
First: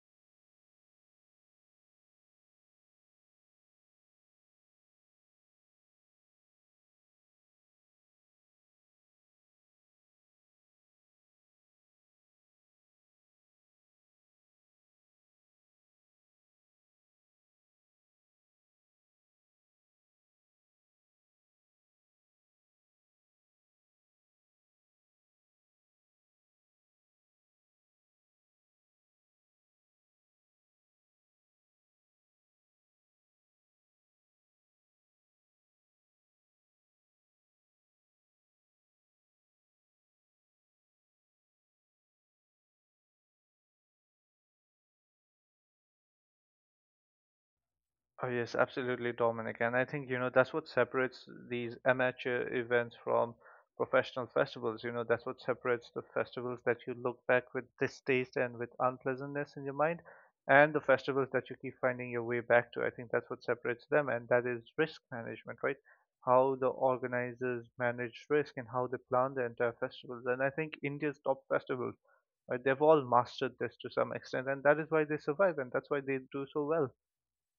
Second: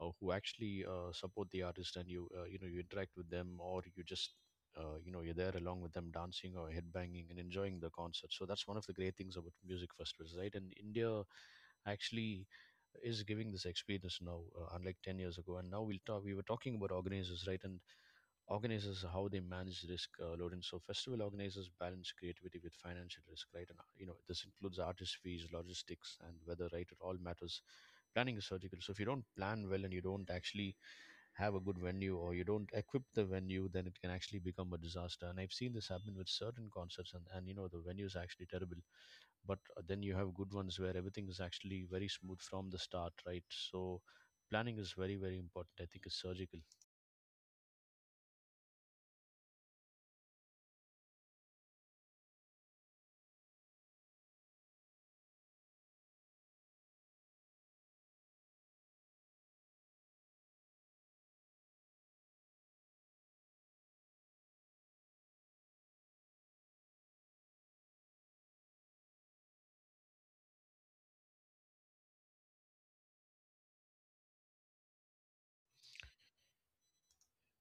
Speaker 1: uh, who actually uh, support the artist, and you uh, you know you interact with them, or you just uh, you know you're there along with them dancing or headbanging and enjoying the concert. So that's one of the great things about music festivals, right? And India actually is giving this experience now, uh, unlike ten years ago. And now we'll talk we were talking about organizers, right? And organizers, how they manage risk, uh, load in. So festival organizers balance creativity with financial risk, right? And uh, you know, this includes artist fees, logistics, and weather, right? It all matters. Planning is surgical. So if you don't plan well, and you don't actually have a good venue, or you don't equip the venue, then it can actually become a disaster. And I've seen this happen with certain concerts, and, and you know, the venue is actually terrible. But uh, then you have good ones where everything is actually very smooth from the start, right? So planning is very, very important. I think it's surgical.
Speaker 2: Oh, yes, absolutely, Dominic. And I think, you know, that's what separates these amateur events from professional festivals. You know, that's what separates the festivals that you look back with distaste and with unpleasantness in your mind, and the festivals that you keep finding your way back to. I think that's what separates them, and that is risk management, right? How the organizers manage risk and how they plan the entire festivals. And I think India's top festivals, right, they've all mastered this to some extent, and that is why they survive, and that's why they do so well.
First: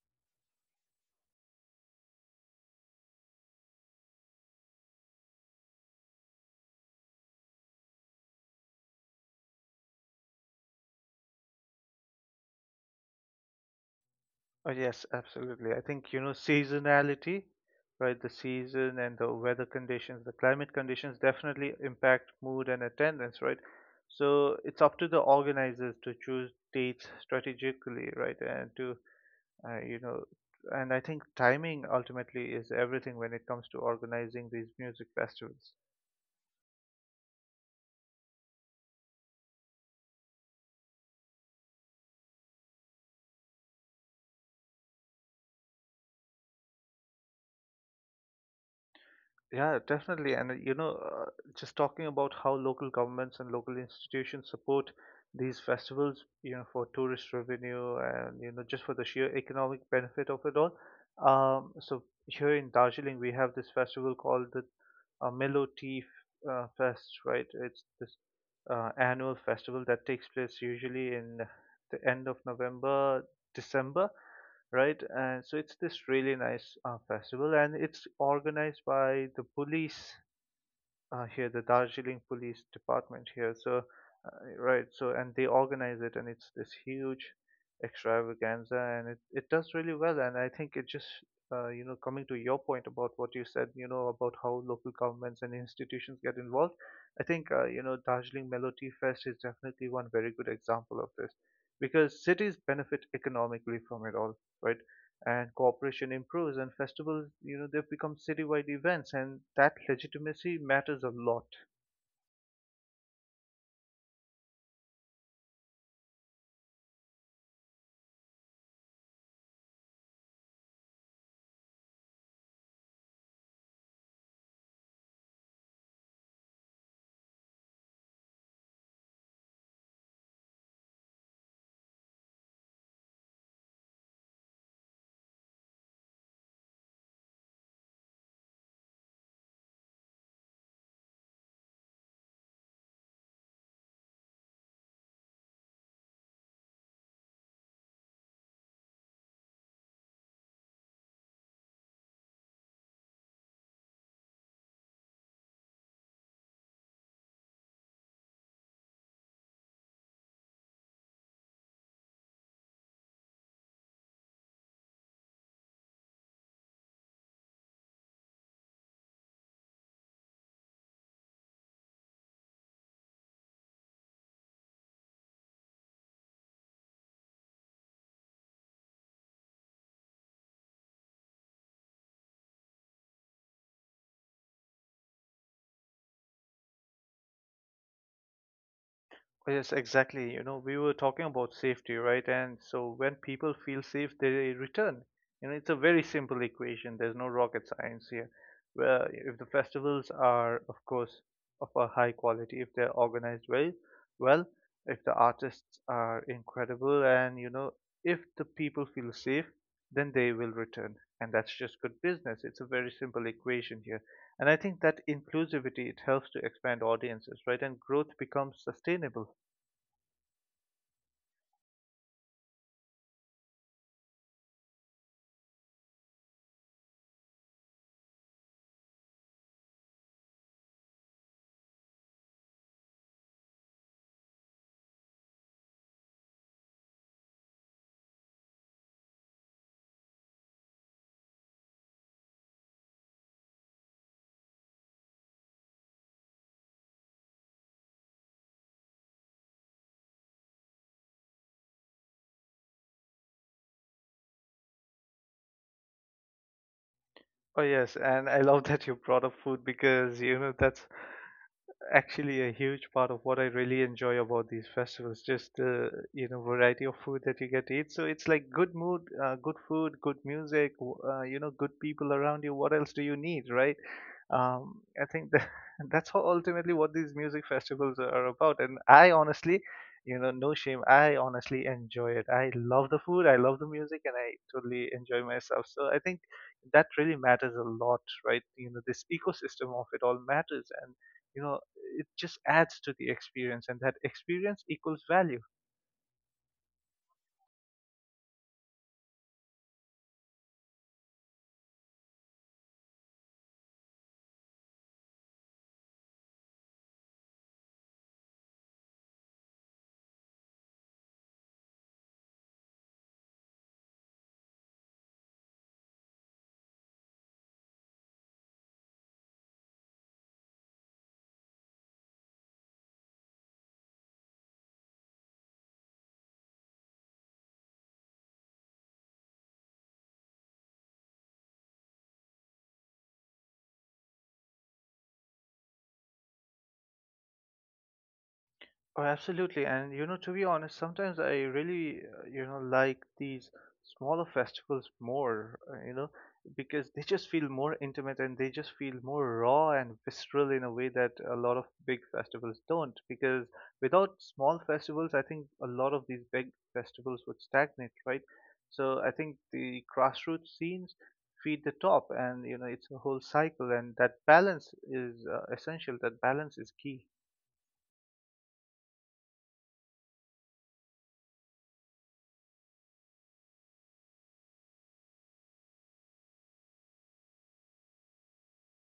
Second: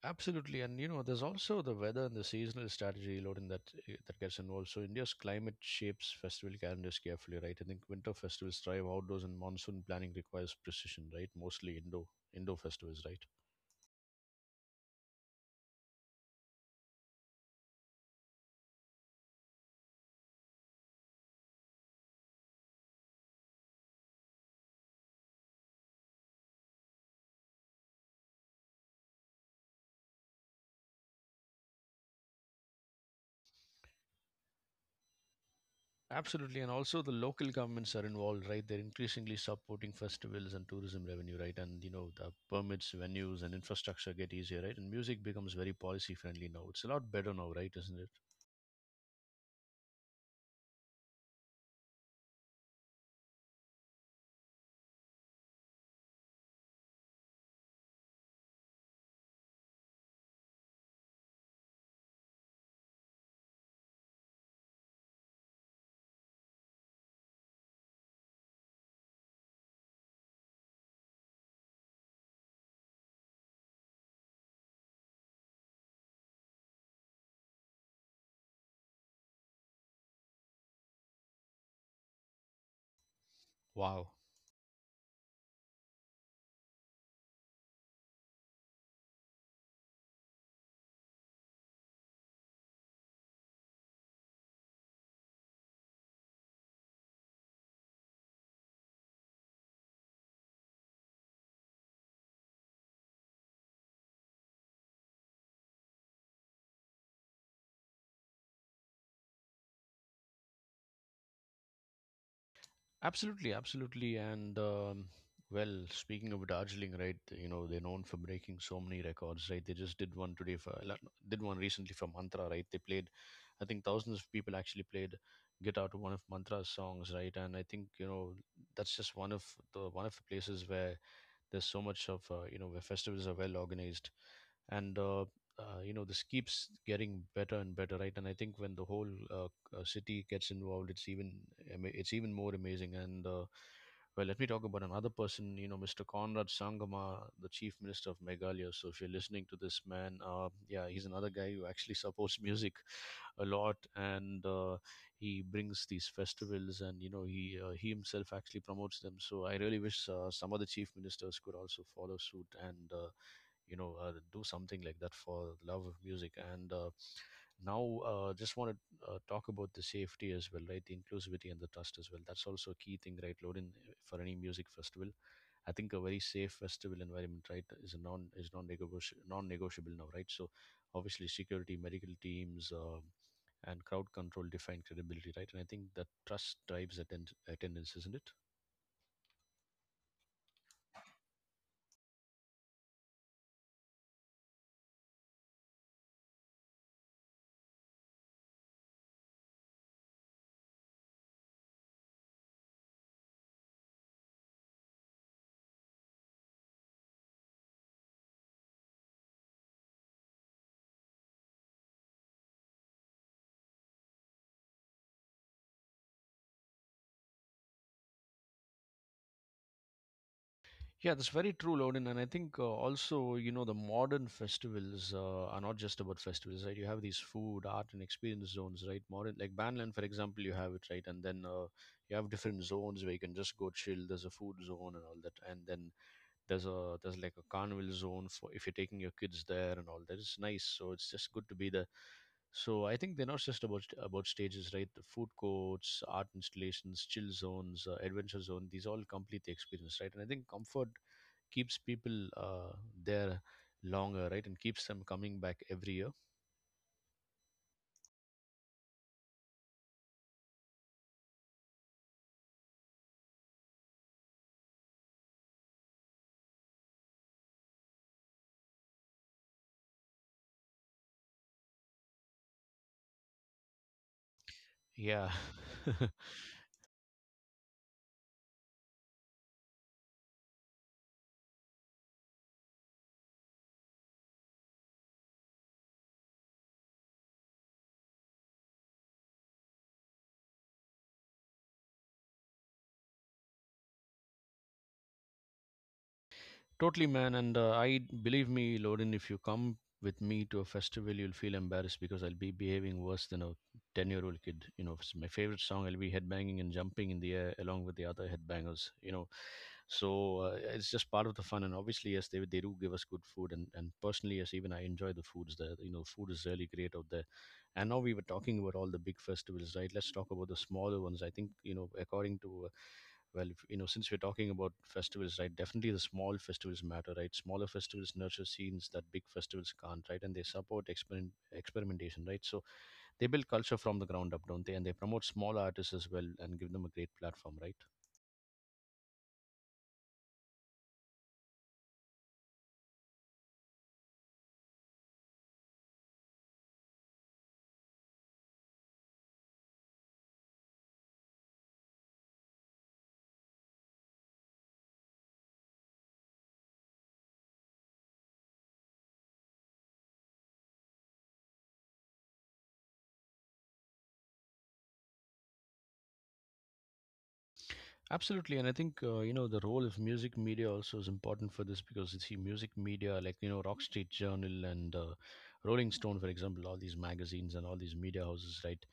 Speaker 1: Absolutely, and you know, there's also the weather and the seasonal strategy loading that eh, that gets involved. So India's climate shapes festival calendars carefully, right? I think winter festivals thrive outdoors, and monsoon planning requires precision, right? Mostly indoor indoor festivals, right?
Speaker 2: Oh, yes, absolutely. I think, you know, seasonality, right? The season and the weather conditions, the climate conditions definitely impact mood and attendance, right? So it's up to the organizers to choose dates strategically, right? And to, uh, you know, and I think timing ultimately is everything when it comes to organizing these music festivals.
Speaker 1: Absolutely, and also the local governments are involved, right? They're increasingly supporting festivals and tourism revenue, right? And you know, the permits, venues, and infrastructure get easier, right? And music becomes very policy friendly now. It's a lot better now, right? Isn't it?
Speaker 2: Yeah, definitely. And uh, you know, uh, just talking about how local governments and local institutions support these festivals, you know, for tourist revenue and you know just for the sheer economic benefit of it all. Um, so here in Darjeeling, we have this festival called the a Mellow Tea uh, Fest, right? It's this uh, annual festival that takes place usually in the end of November, December, right? And so it's this really nice uh, festival, and it's organized by the police uh, here, the Darjeeling Police Department here. So,
Speaker 1: Wow.
Speaker 2: uh, right, so and they organize it, and it's this huge extravaganza, and it it does really well. And I think it just, uh, you know, coming to your point about what you said, you know, about how local governments and institutions get involved, I think, uh, you know, Darjeeling Mellow Tea Fest is definitely one very good example of this, because cities benefit economically from it all, right? And cooperation improves and festivals, you know they've become citywide events, and that legitimacy matters a lot.
Speaker 1: Absolutely, absolutely. And um, well, speaking of Darjeeling, right? You know they're known for breaking so many records, right? They just did one today for la- did one recently for Mantra, right? They played, I think thousands of people actually played guitar to one of Mantra's songs, right? And I think you know that's just one of the one of the places where there's so much of uh, you know, where festivals are well organized, and uh, uh, you know, this keeps getting better and better, right? And I think when the whole uh, uh, city gets involved, it's even ama- it's even more amazing. And uh, well, let me talk about another person. You know, mister Conrad Sangama, the chief minister of Meghalaya. So if you're listening to this man, uh, yeah, he's another guy who actually supports <laughs> music a lot. And uh, he brings these festivals, and you know he uh, he himself actually promotes them. So I really wish uh, some other chief ministers could also follow suit, and uh, you know, uh, do something like that for the love of music. And uh, now, uh, just want to uh, talk about the safety as well, right? The inclusivity and the trust as well. That's also a key thing, right, Lorin, for any music festival. I think a very safe festival environment, right, is a non is non-negotiable, non-negotiable now, right? So, obviously, security, medical teams, um and crowd control define credibility, right? And I think that trust drives attend- attendance, isn't it?
Speaker 2: Yes, exactly. You know, we were talking about safety, right? And so when people feel safe, they return. You know, it's a very simple equation. There's no rocket science here. Well, if the festivals are, of course, of a high quality, if they're organized well, well, if the artists are incredible, and you know, if the people feel safe, then they will return. And that's just good business. It's a very simple equation here. And I think that inclusivity, it helps to expand audiences, right? And growth becomes sustainable.
Speaker 1: Yeah, that's very true, Loden. And I think uh, also, you know, the modern festivals uh, are not just about festivals, right? You have these food, art, and experience zones, right? Modern, like Banland, for example, you have it, right? And then uh, you have different zones where you can just go chill. There's a food zone and all that, and then there's a there's like a carnival zone for if you're taking your kids there and all that. It's nice. So it's just good to be there. So I think they're not just about about stages, right? The food courts, art installations, chill zones, uh, adventure zone. These all complete the experience, right? And I think comfort keeps people uh, there longer, right? And keeps them coming back every year.
Speaker 2: Oh yes, and I love <laughs> that you brought up food because you know that's actually a huge part of what I really enjoy about these festivals. Just the you know variety of food that you get to eat. So it's like good mood, uh, good food, good music, w- uh, you know, good people around you. What else do you need, right? Um, I think
Speaker 1: Yeah.
Speaker 2: that <laughs> that's
Speaker 1: <laughs>
Speaker 2: how ultimately what these music festivals are about. And I honestly, you know, no shame. I honestly enjoy it. I love the food. I love the music, and I totally enjoy myself. So I think that really matters a lot, right? You know, this ecosystem of it all matters, and you know it just adds to the experience, and that experience equals value.
Speaker 1: Totally, man. And uh, I believe me, Lorin, if you come with me to a festival, you'll feel embarrassed because I'll be behaving worse than a ten year old kid. You know, it's my favorite song. I'll be headbanging and jumping in the air along with the other headbangers, you know. So uh, it's just part of the fun. And obviously, yes, they, they do give us good food. And, and personally, yes, even I enjoy the foods there. You know, food is really great out there. And now we were talking about all the big festivals, right? Let's talk about the smaller ones. I think, you know, according to uh, well, if, you know, since we're talking about festivals, right, definitely the small festivals matter, right? Smaller festivals nurture scenes that big festivals can't, right? And they support experiment, experimentation, right? So they build culture from the ground up, don't they? And they promote small artists as well, and give them a great platform, right?
Speaker 2: Oh, absolutely. And you know, to be honest, sometimes I really, uh, you know, like these smaller festivals more, uh, you know, because they just feel more intimate and they just feel more raw and visceral in a way that a lot of big festivals don't. Because without small festivals, I think a lot of these big festivals would stagnate, right? So I think the grassroots scenes feed the top, and you know, it's a whole cycle, and that balance is uh, essential. That balance is key.
Speaker 1: Absolutely, and I think uh, you know, the role of music media also is important for this, because you see music media like you know, Rock Street Journal, and uh, Rolling Stone, for example, all these magazines and all these media houses, right?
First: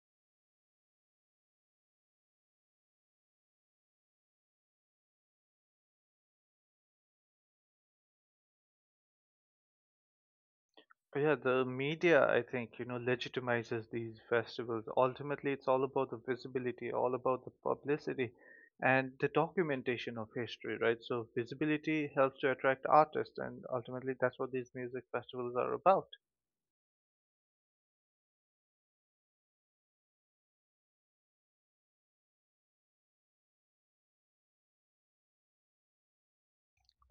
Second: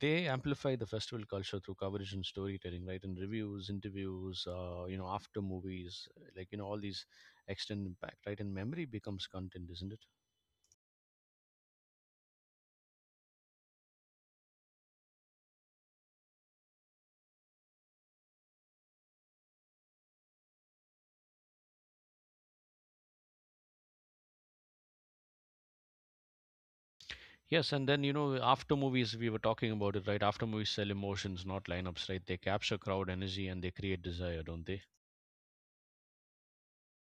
Speaker 1: They amplify the festival culture through coverage and storytelling, right? And reviews, interviews, uh, you know, after movies, like you know all these extend impact, right? And memory becomes content, isn't it?
Speaker 2: Yeah, the media, I think, you know, legitimizes these festivals. Ultimately, it's all about the visibility, all about the publicity and the documentation of history, right? So, visibility helps to attract artists, and ultimately, that's what these music festivals are about.
Speaker 1: Yes, and then you know after movies, we were talking about it, right? After movies sell emotions, not lineups, right? They capture crowd energy, and they create desire, don't they?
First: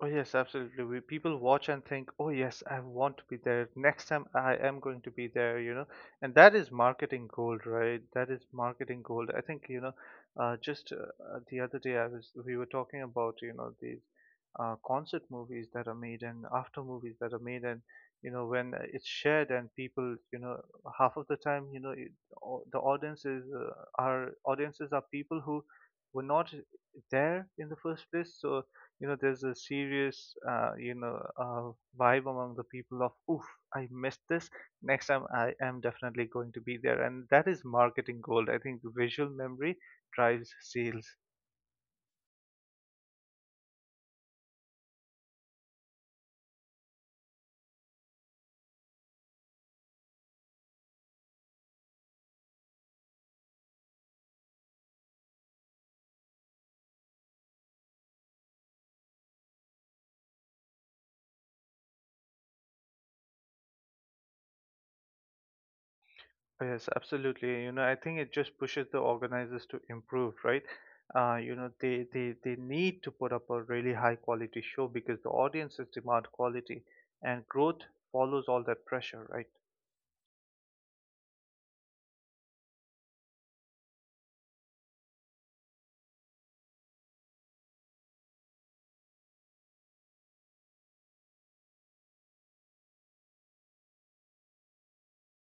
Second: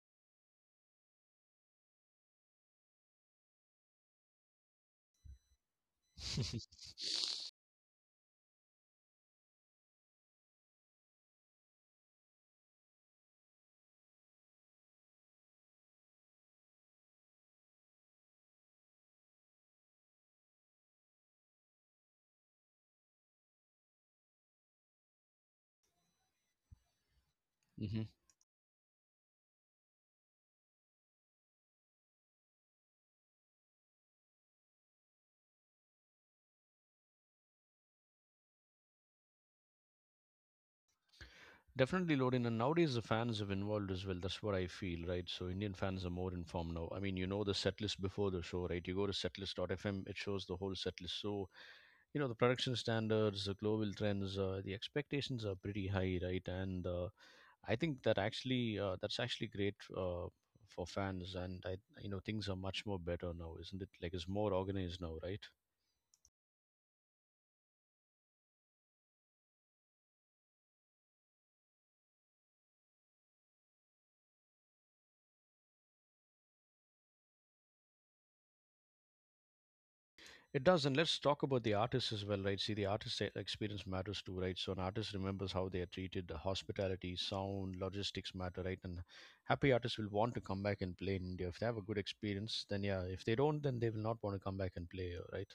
Speaker 2: Oh yes, absolutely. We, people watch and think, "Oh yes, I want to be there. Next time I am going to be there," you know. And that is
Speaker 1: <laughs>
Speaker 2: marketing gold, right? That is marketing gold. I think, you know, uh, just uh, uh, the other day I was we were talking about, you know, these uh, concert movies that are made and after movies that are made and you know when uh, it's shared and people, you know, half of the time, you know, it, au- the audiences uh, are audiences are people who were not there in the
Speaker 1: Hmm.
Speaker 2: first place. So you know there's a serious uh, you know uh, vibe among the people of oof, I missed this. Next time I am definitely going to be there, and that is marketing gold. I think visual memory drives sales.
Speaker 1: Definitely, Lorin. And nowadays, the fans have involved as well. That's what I feel, right? So, Indian fans are more informed now. I mean, you know the set list before the show, right? You go to setlist dot f m, it shows the whole set list. So, you know, the production standards, the global trends, uh, the expectations are pretty high, right? And uh, I think that actually uh, that's actually great uh, for fans. And I, you know, things are much more better now, isn't it? Like, it's more organized now, right?
Speaker 2: Yes, absolutely. You know, I think it just pushes the organizers to improve, right? uh, you know they, they they need to put up a really high quality show because the audiences demand quality, and growth follows all that pressure, right?
Speaker 1: It does, and let's talk about the artists as well, right? See, the artist e- experience matters too, right? So an artist remembers how they are treated, the hospitality, sound, logistics matter, right? And happy artists will want to come back and play in India. If they have a good experience, then yeah. If they don't, then they will not want to come back and play, uh, right?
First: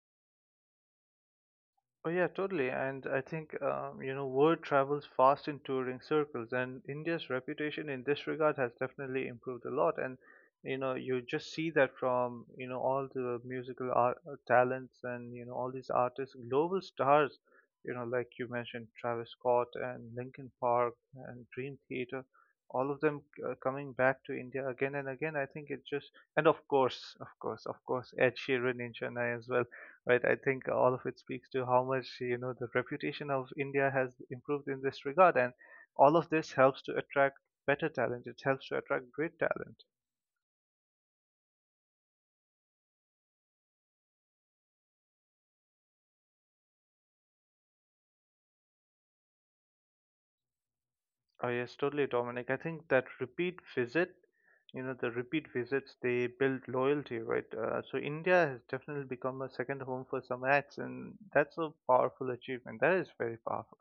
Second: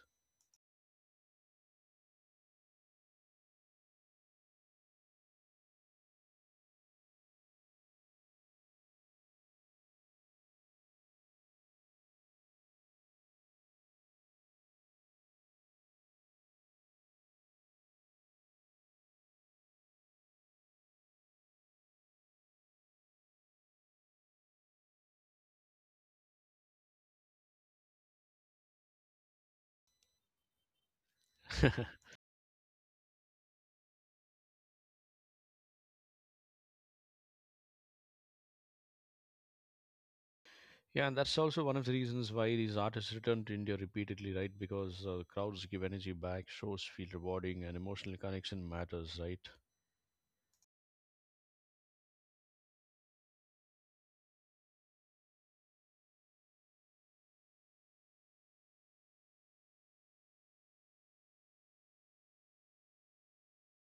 Speaker 2: Oh yeah, totally. And I think um, you know word travels fast in touring circles, and India's reputation in this regard has definitely improved a lot. And you know you just see that from you know all the musical art, uh, talents, and you know all these artists, global stars. You know, like you mentioned, Travis Scott and Linkin Park and Dream Theater, all of them uh, coming back to India again and again. I think it just and of course, of course, of course, Ed Sheeran in Chennai as well, right? I think all of it speaks to how
Speaker 1: <laughs>
Speaker 2: much you know the reputation of India has improved in this regard, and all of this helps to attract better talent. It helps to attract great talent.
Speaker 1: Yeah, and that's also one of the reasons why these artists return to India repeatedly, right? Because uh, crowds give energy back, shows feel rewarding, and emotional connection matters, right?
Speaker 2: Oh yes, totally, Dominic. I think that repeat visit, you know, the repeat visits they build loyalty, right? Uh, so India has definitely become a second home for some acts, and that's a powerful achievement. That is very powerful.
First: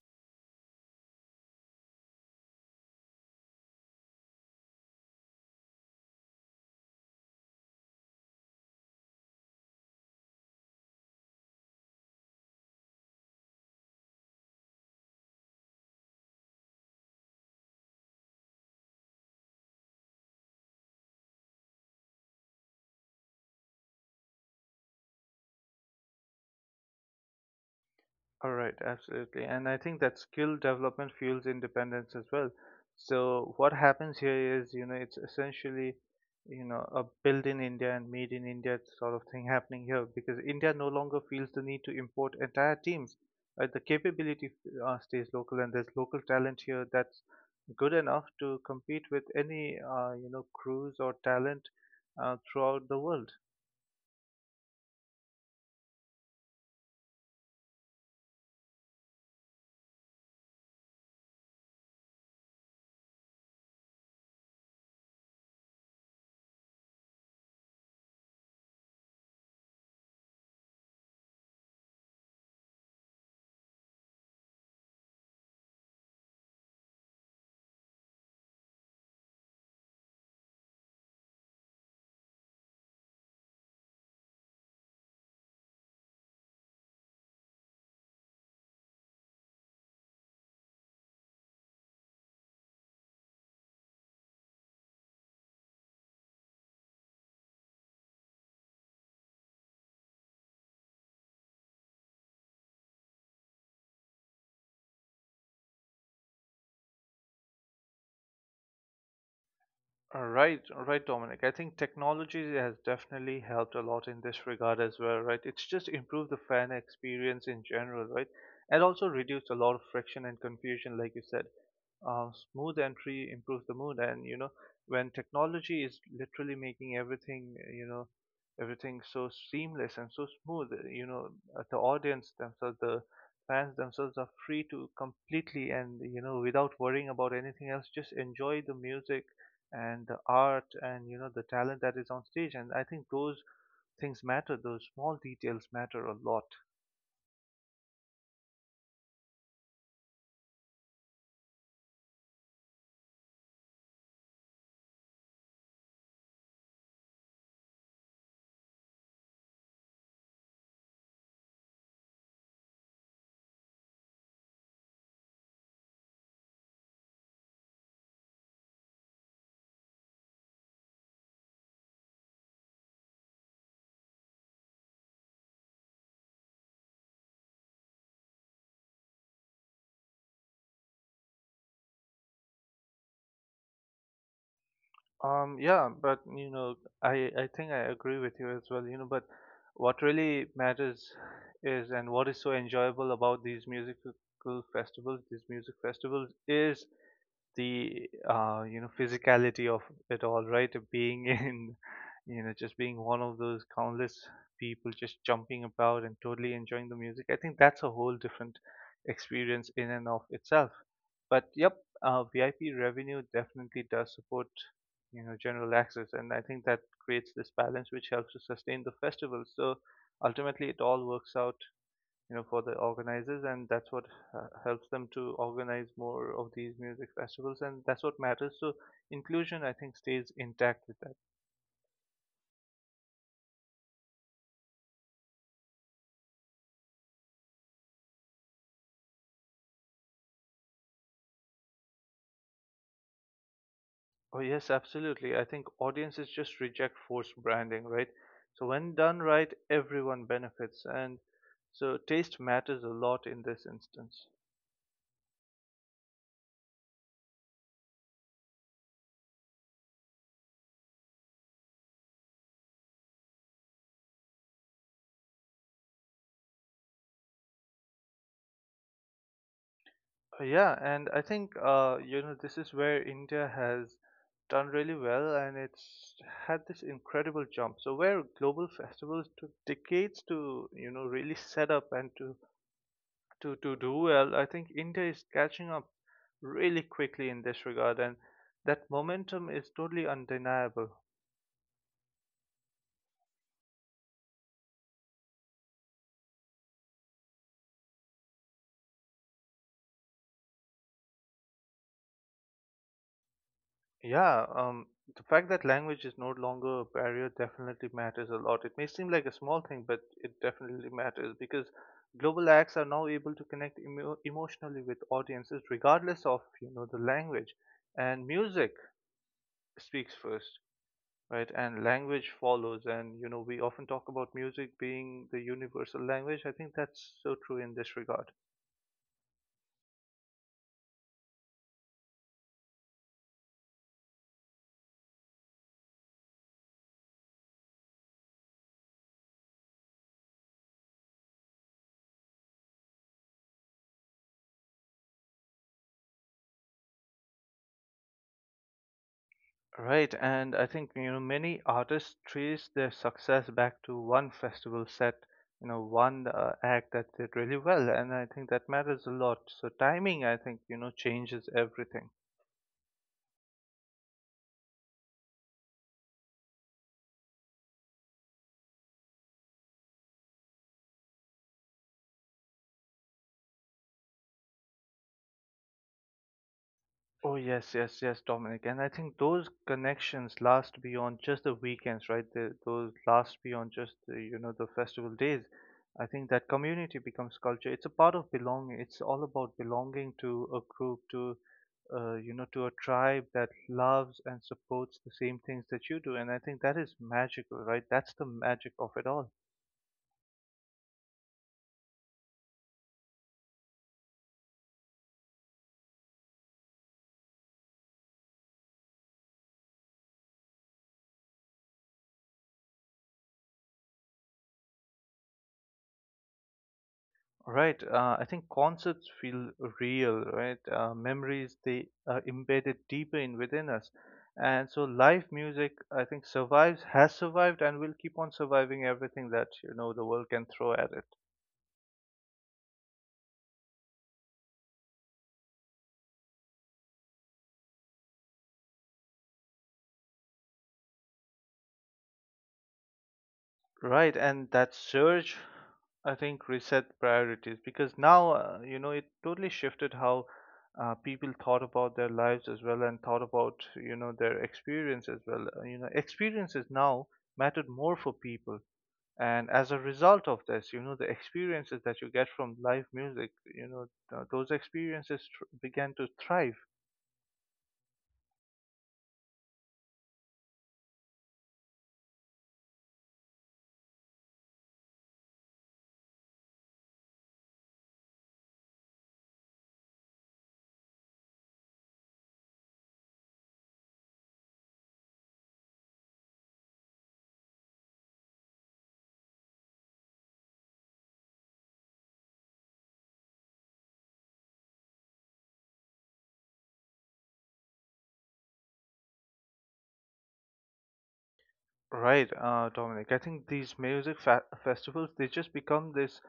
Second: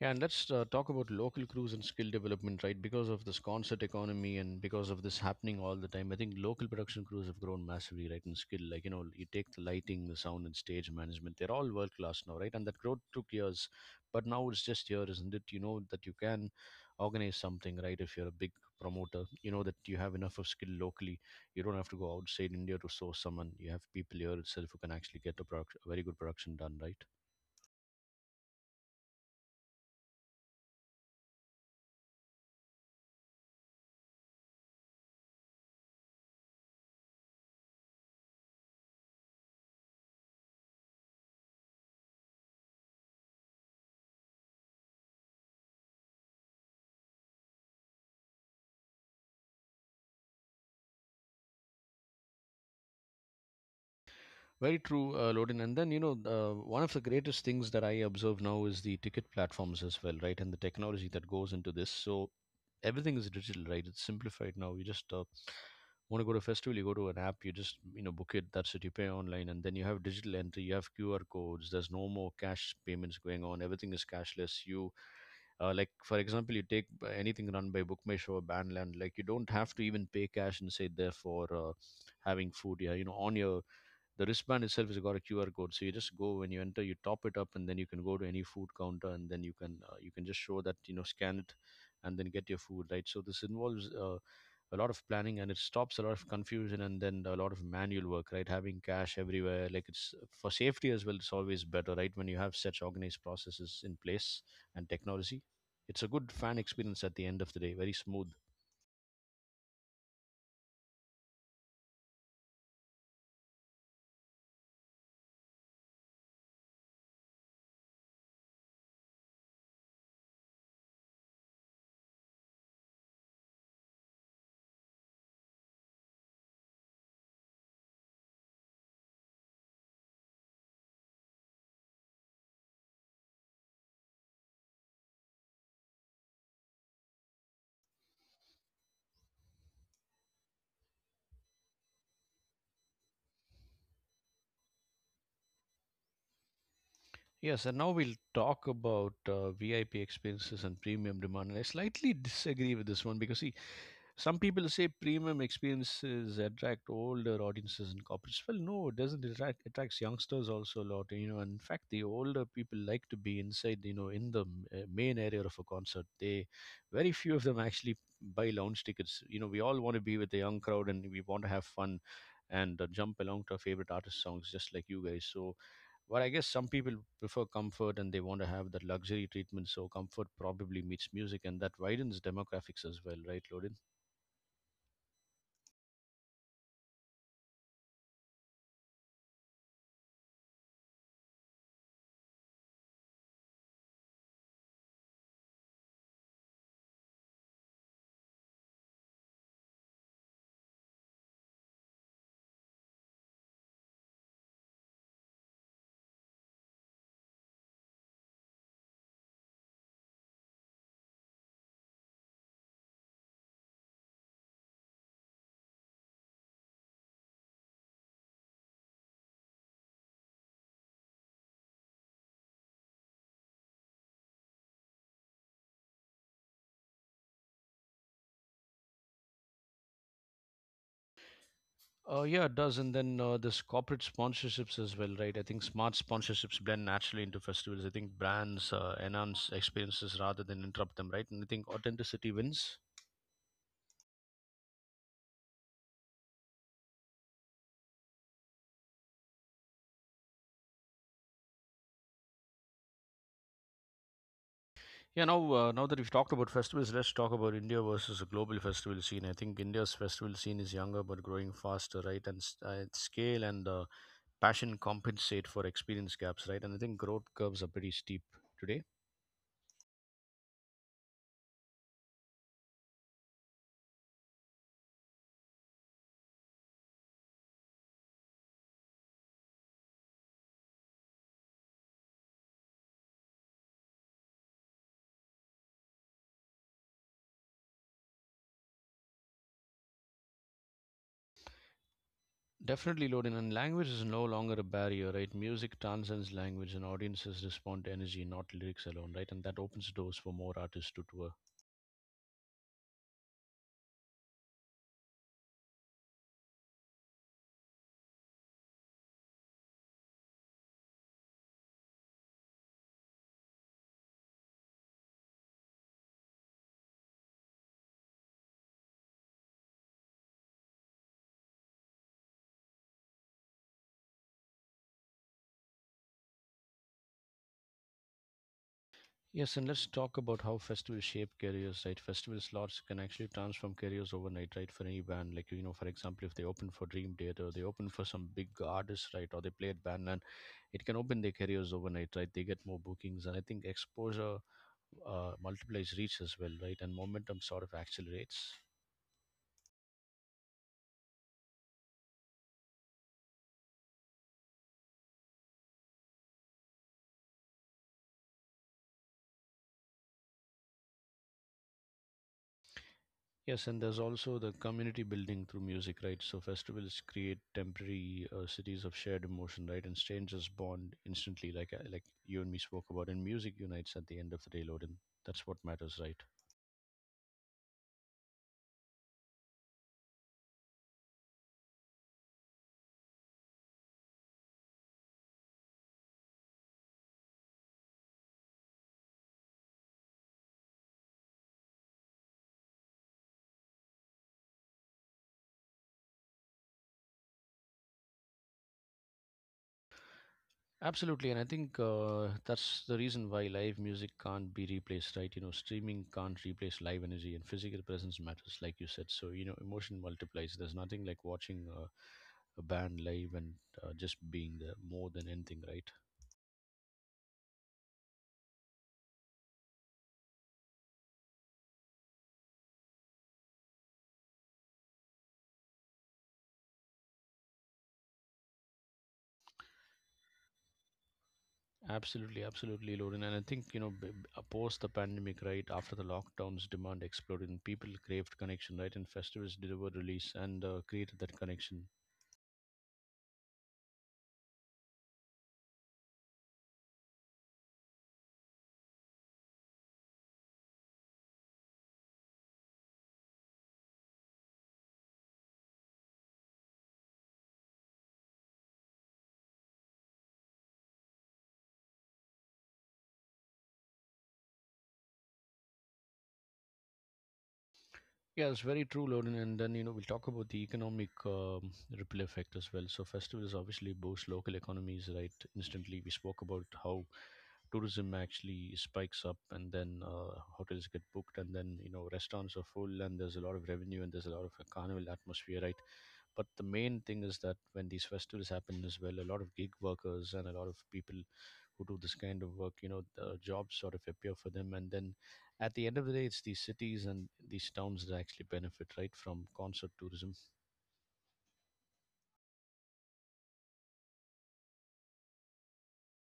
Speaker 1: Yeah, and let's uh, talk about local crews and skill development, right? Because of this concert economy, and because of this happening all the time, I think local production crews have grown massively, right? In skill, like you know, you take the lighting, the sound, and stage management; they're all world class now, right? And that growth took years, but now it's just here, isn't it? You know that you can organize something, right? If you're a big promoter, you know that you have enough of skill locally. You don't have to go outside India to source someone. You have people here itself who can actually get a product, a very good production done, right?
Speaker 2: All right, absolutely. And I think that skill development fuels independence as well. So what happens here is, you know, it's essentially, you know, a build in India and made in India sort of thing happening here because India no longer feels the need to import entire teams. Uh, the capability uh, stays local, and there's local talent here that's good enough to compete with any, uh, you know, crews or talent uh, throughout the world.
Speaker 1: Very true, uh, Lodin. And then, you know, uh, one of the greatest things that I observe now is the ticket platforms as well, right? And the technology that goes into this. So everything is digital, right? It's simplified now. You just uh, want to go to a festival, you go to an app, you just, you know, book it. That's it. You pay online. And then you have digital entry, you have Q R codes. There's no more cash payments going on. Everything is cashless. You, uh, like, for example, you take b- anything run by BookMyShow or Bandland, like, you don't have to even pay cash and say, therefore, uh, having food, yeah, you know, on your the wristband itself has got a Q R code. So you just go, when you enter, you top it up, and then you can go to any food counter, and then you can, uh, you can just show that, you know, scan it and then get your food, right? So this involves uh, a lot of planning, and it stops a lot of confusion and then a lot of manual work, right? Having cash everywhere, like, it's for safety as well. It's always better, right, when you have such organized processes in place and technology. It's a good fan experience at the end of the day, very smooth.
Speaker 2: Uh, Right, right, Dominic. I think technology has definitely helped a lot in this regard as well, right? It's just improved the fan experience in general, right? And also reduced a lot of friction and confusion, like you said. Uh, smooth entry improves the mood, and you know when technology is literally making everything uh, you know everything so seamless and so smooth, uh, you know uh, the audience themselves the fans themselves are free to completely and you know without worrying about anything else just enjoy the music and the art and you know the talent that is on stage. And I think those things matter. Those small details matter a lot.
Speaker 1: Yes, and now we'll talk about uh, V I P experiences and premium demand. And I slightly disagree with this one because, see, some people say premium experiences attract older audiences and corporates. Well, no, it doesn't. It attract, attracts youngsters also a lot, you know. And in fact, the older people like to be inside, you know, in the m- uh, main area of a concert. They, very few of them actually buy lounge tickets. You know, we all want to be with the young crowd and we want to have fun and uh, jump along to our favorite artist songs, just like you guys. So, but I guess some people prefer comfort and they want to have that luxury treatment. So comfort probably meets music, and that widens demographics as well, right, Loden?
Speaker 2: Um, yeah, but you know, I I think I agree with you as well, you know, but what really matters is and what is so enjoyable about these musical festivals, these music festivals is the uh, you know, physicality of it all, right? <laughs> Being in, you know, just being one of those countless people just jumping about and totally enjoying the music. I think that's a whole different experience in and of itself. But yep, uh, V I P revenue definitely does support, you know, general access, and I think that creates this balance which helps to sustain the festival. So ultimately, it all works out, you know, for the organizers, and that's what uh, helps them to organize more of these music festivals, and that's what matters. So inclusion, I think, stays intact with that.
Speaker 1: Uh, yeah, it does. And then uh, this corporate sponsorships as well, right? I think smart sponsorships blend naturally into festivals. I think brands uh, enhance experiences rather than interrupt them, right? And I think authenticity wins.
Speaker 2: Oh yes, absolutely. I think audiences just reject forced branding, right? So when done right, everyone benefits, and so taste matters a lot in this instance.
Speaker 1: Yeah, now uh, now that we've talked about festivals, let's talk about India versus a global festival scene. I think India's festival scene is younger but growing faster, right? And s- uh, its scale and uh, passion compensate for experience gaps, right? And I think growth curves are pretty steep today.
Speaker 2: Uh, Yeah, and I think uh, you know this is where India has done really well, and it's had this incredible jump. So where global festivals took decades to you know really set up and to to to do well, I think India is catching up really quickly in this regard, and that momentum is totally undeniable.
Speaker 1: Definitely, Loden, and language is no longer a barrier, right? Music transcends language, and audiences respond to energy, not lyrics alone, right? And that opens doors for more artists to tour.
Speaker 2: Yeah, um, the fact that language is no longer a barrier definitely matters a lot. It may seem like a small thing, but it definitely matters because global acts are now able to connect emo emotionally with audiences regardless of, you know, the language. And music speaks first, right? And language follows. And, you know, we often talk about music being the universal language. I think that's so true in this regard.
Speaker 1: Yes, and let's talk about how festivals shape careers, right? Festival slots can actually transform careers overnight, right? For any band, like, you know, for example, if they open for Dream Theater, they open for some big artists, right? Or they play at Bandland, it can open their careers overnight, right? They get more bookings, and I think exposure uh, multiplies reach as well, right? And momentum sort of accelerates.
Speaker 2: Right, and I think you know many artists trace their success back to one festival set, you know, one uh, act that did really well, and I think that matters a lot. So timing, I think, you know, changes everything.
Speaker 1: Yes, and there's also the community building through music, right? So festivals create temporary uh, cities of shared emotion, right? And strangers bond instantly, like uh, like you and me spoke about. And music unites at the end of the day, Loden. That's what matters, right?
Speaker 2: Oh yes, yes, yes, Dominic, and I think those connections last beyond just the weekends, right? The, those last beyond just the, you know the festival days. I think that community becomes culture. It's a part of belonging. It's all about belonging to a group, to uh, you know, to a tribe that loves and supports the same things that you do. And I think that is magical, right? That's the magic of it all.
Speaker 1: Absolutely, and I think uh, that's the reason why live music can't be replaced, right? You know, streaming can't replace live energy, and physical presence matters, like you said. So you know, emotion multiplies. There's nothing like watching uh, a band live and uh, just being there more than anything, right?
Speaker 2: Right. Uh, I think concepts feel real, right? Uh, memories, they are embedded deeper in within us. And so live music, I think, survives, has survived, and will keep on surviving everything that, you know, the world can throw at it.
Speaker 1: Absolutely, absolutely, Lorin. And I think, you know, b- b- uh, post the pandemic, right after the lockdowns, demand exploded, and people craved connection, right? And festivals delivered release and uh, created that connection.
Speaker 2: Right, and that surge, I think, reset priorities because now, uh, you know, it totally shifted how uh, people thought about their lives as well and thought about, you know, their experience as well. Uh, You know, experiences now mattered more for people. And as a result of this, you know, the experiences that you get from live music, you know, th- those experiences tr- began to thrive.
Speaker 1: Yeah, it's very true, Loden. And then, you know, we'll talk about the economic um, ripple effect as well. So, festivals obviously boost local economies, right? Instantly, we spoke about how tourism actually spikes up, and then uh, hotels get booked, and then, you know, restaurants are full, and there's a lot of revenue, and there's a lot of a carnival atmosphere, right? But the main thing is that when these festivals happen as well, a lot of gig workers and a lot of people who do this kind of work, you know, the jobs sort of appear for them, and then at the end of the day, it's these cities and these towns that actually benefit, right, from concert tourism.
Speaker 2: Right, uh, Dominic. I think these music fa festivals they just become this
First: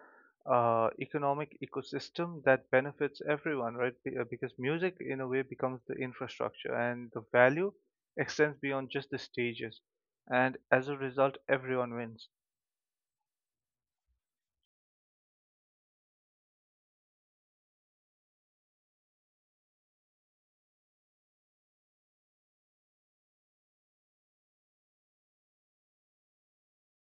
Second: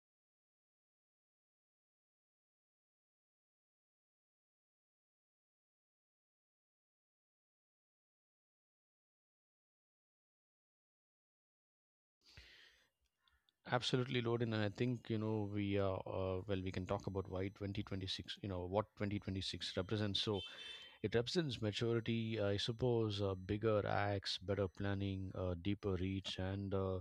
Speaker 2: uh, economic ecosystem that benefits everyone, right? Be uh, Because music, in a way, becomes the infrastructure, and the value extends beyond just the stages. And as a result, everyone wins.
Speaker 1: Absolutely, Loden. And I think, you know, we are, uh, well, we can talk about why twenty twenty-six, you know, what twenty twenty-six represents. So it represents maturity, I suppose, uh, bigger acts, better planning, uh, deeper reach. And uh,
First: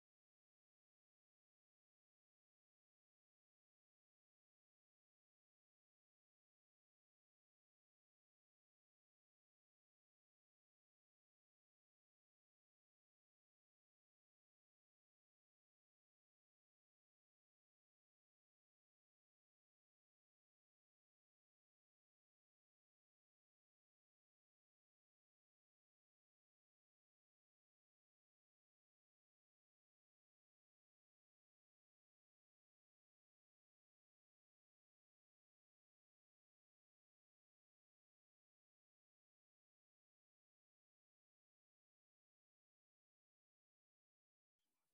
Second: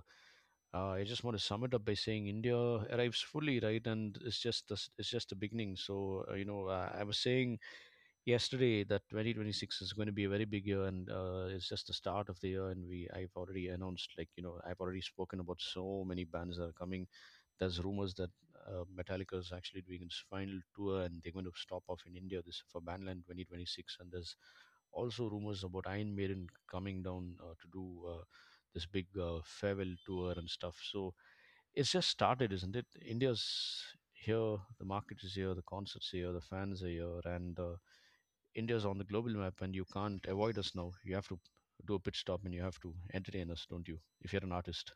Speaker 1: uh, I just want to sum it up by saying India arrives fully, right? And it's just, the, it's just the beginning. So, uh, you know, uh, I was saying yesterday that twenty twenty-six is going to be a very big year, and uh, it's just the start of the year, and we, I've already announced, like, you know, I've already spoken about so many bands that are coming. There's rumors that uh, Metallica is actually doing its final tour and they're going to stop off in India this for Bandland twenty twenty-six. And there's also rumors about Iron Maiden coming down uh, to do uh, this big uh, farewell tour and stuff. So it's just started, isn't it? India's here, the market is here, the concerts are here, the fans are here, and uh, India's on the global map, and you can't avoid us now. You have to do a pit stop, and you have to entertain us, don't you? If you're an artist.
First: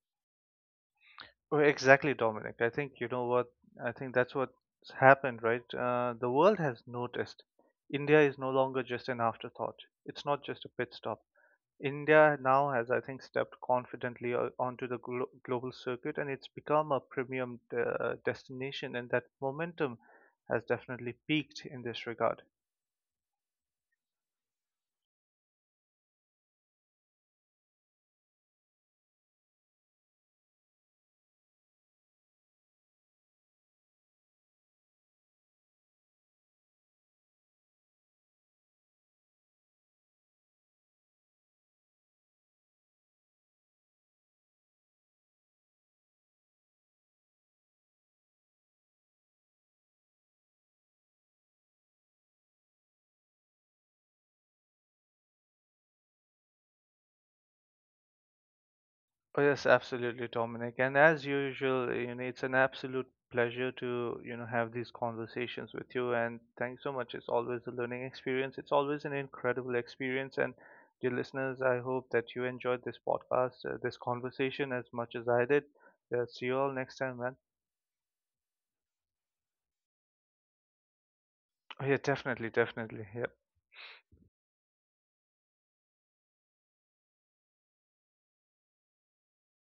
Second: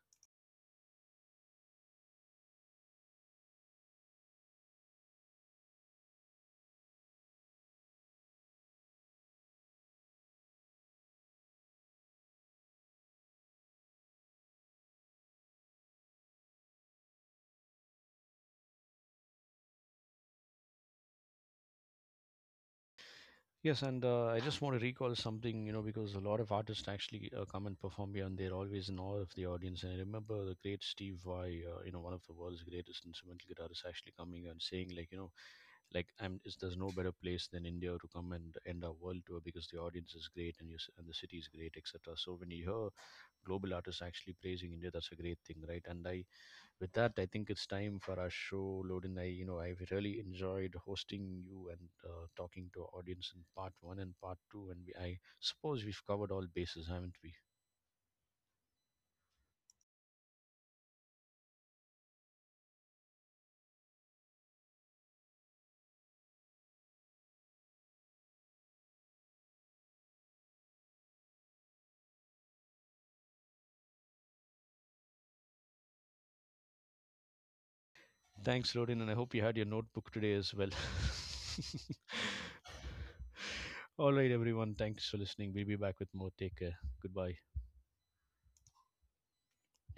Speaker 2: Oh, exactly, Dominic. I think you know what. I think that's what's happened, right? Uh, the world has noticed. India is no longer just an afterthought. It's not just a pit stop. India now has, I think, stepped confidently o- onto the glo- global circuit, and it's become a premium uh, destination, and that momentum has definitely peaked in this regard.
Speaker 1: Yes, and uh, I just want to recall something, you know, because a lot of artists actually uh, come and perform here, and they're always in awe of the audience. And I remember the great Steve Vai, uh, you know, one of the world's greatest instrumental guitarists, actually coming and saying, like, you know, like, I'm, it's, there's no better place than India to come and end our world tour because the audience is great and, you, and the city is great, et cetera. So when you hear global artists actually praising India, that's a great thing, right? And I, with that, I think it's time for our show, Loden. I, you know, I've really enjoyed hosting you and uh, talking to our audience in part one and part two, and we, I suppose we've covered all bases, haven't we?
Speaker 2: Oh, yes, absolutely, Dominic. And as usual, you know, it's an absolute pleasure to, you know, have these conversations with you. And thanks so much. It's always a learning experience. It's always an incredible experience. And dear listeners, I hope that you enjoyed this podcast, uh, this conversation as much as I did. Uh, see you all next time, man.
Speaker 1: Thanks, Loden, and I hope you had your notebook today as well.
Speaker 2: Oh, yeah,
Speaker 1: <laughs>
Speaker 2: definitely, definitely. Yeah.
Speaker 1: All right, everyone. Thanks for listening. We'll be back with more. Take care. Goodbye.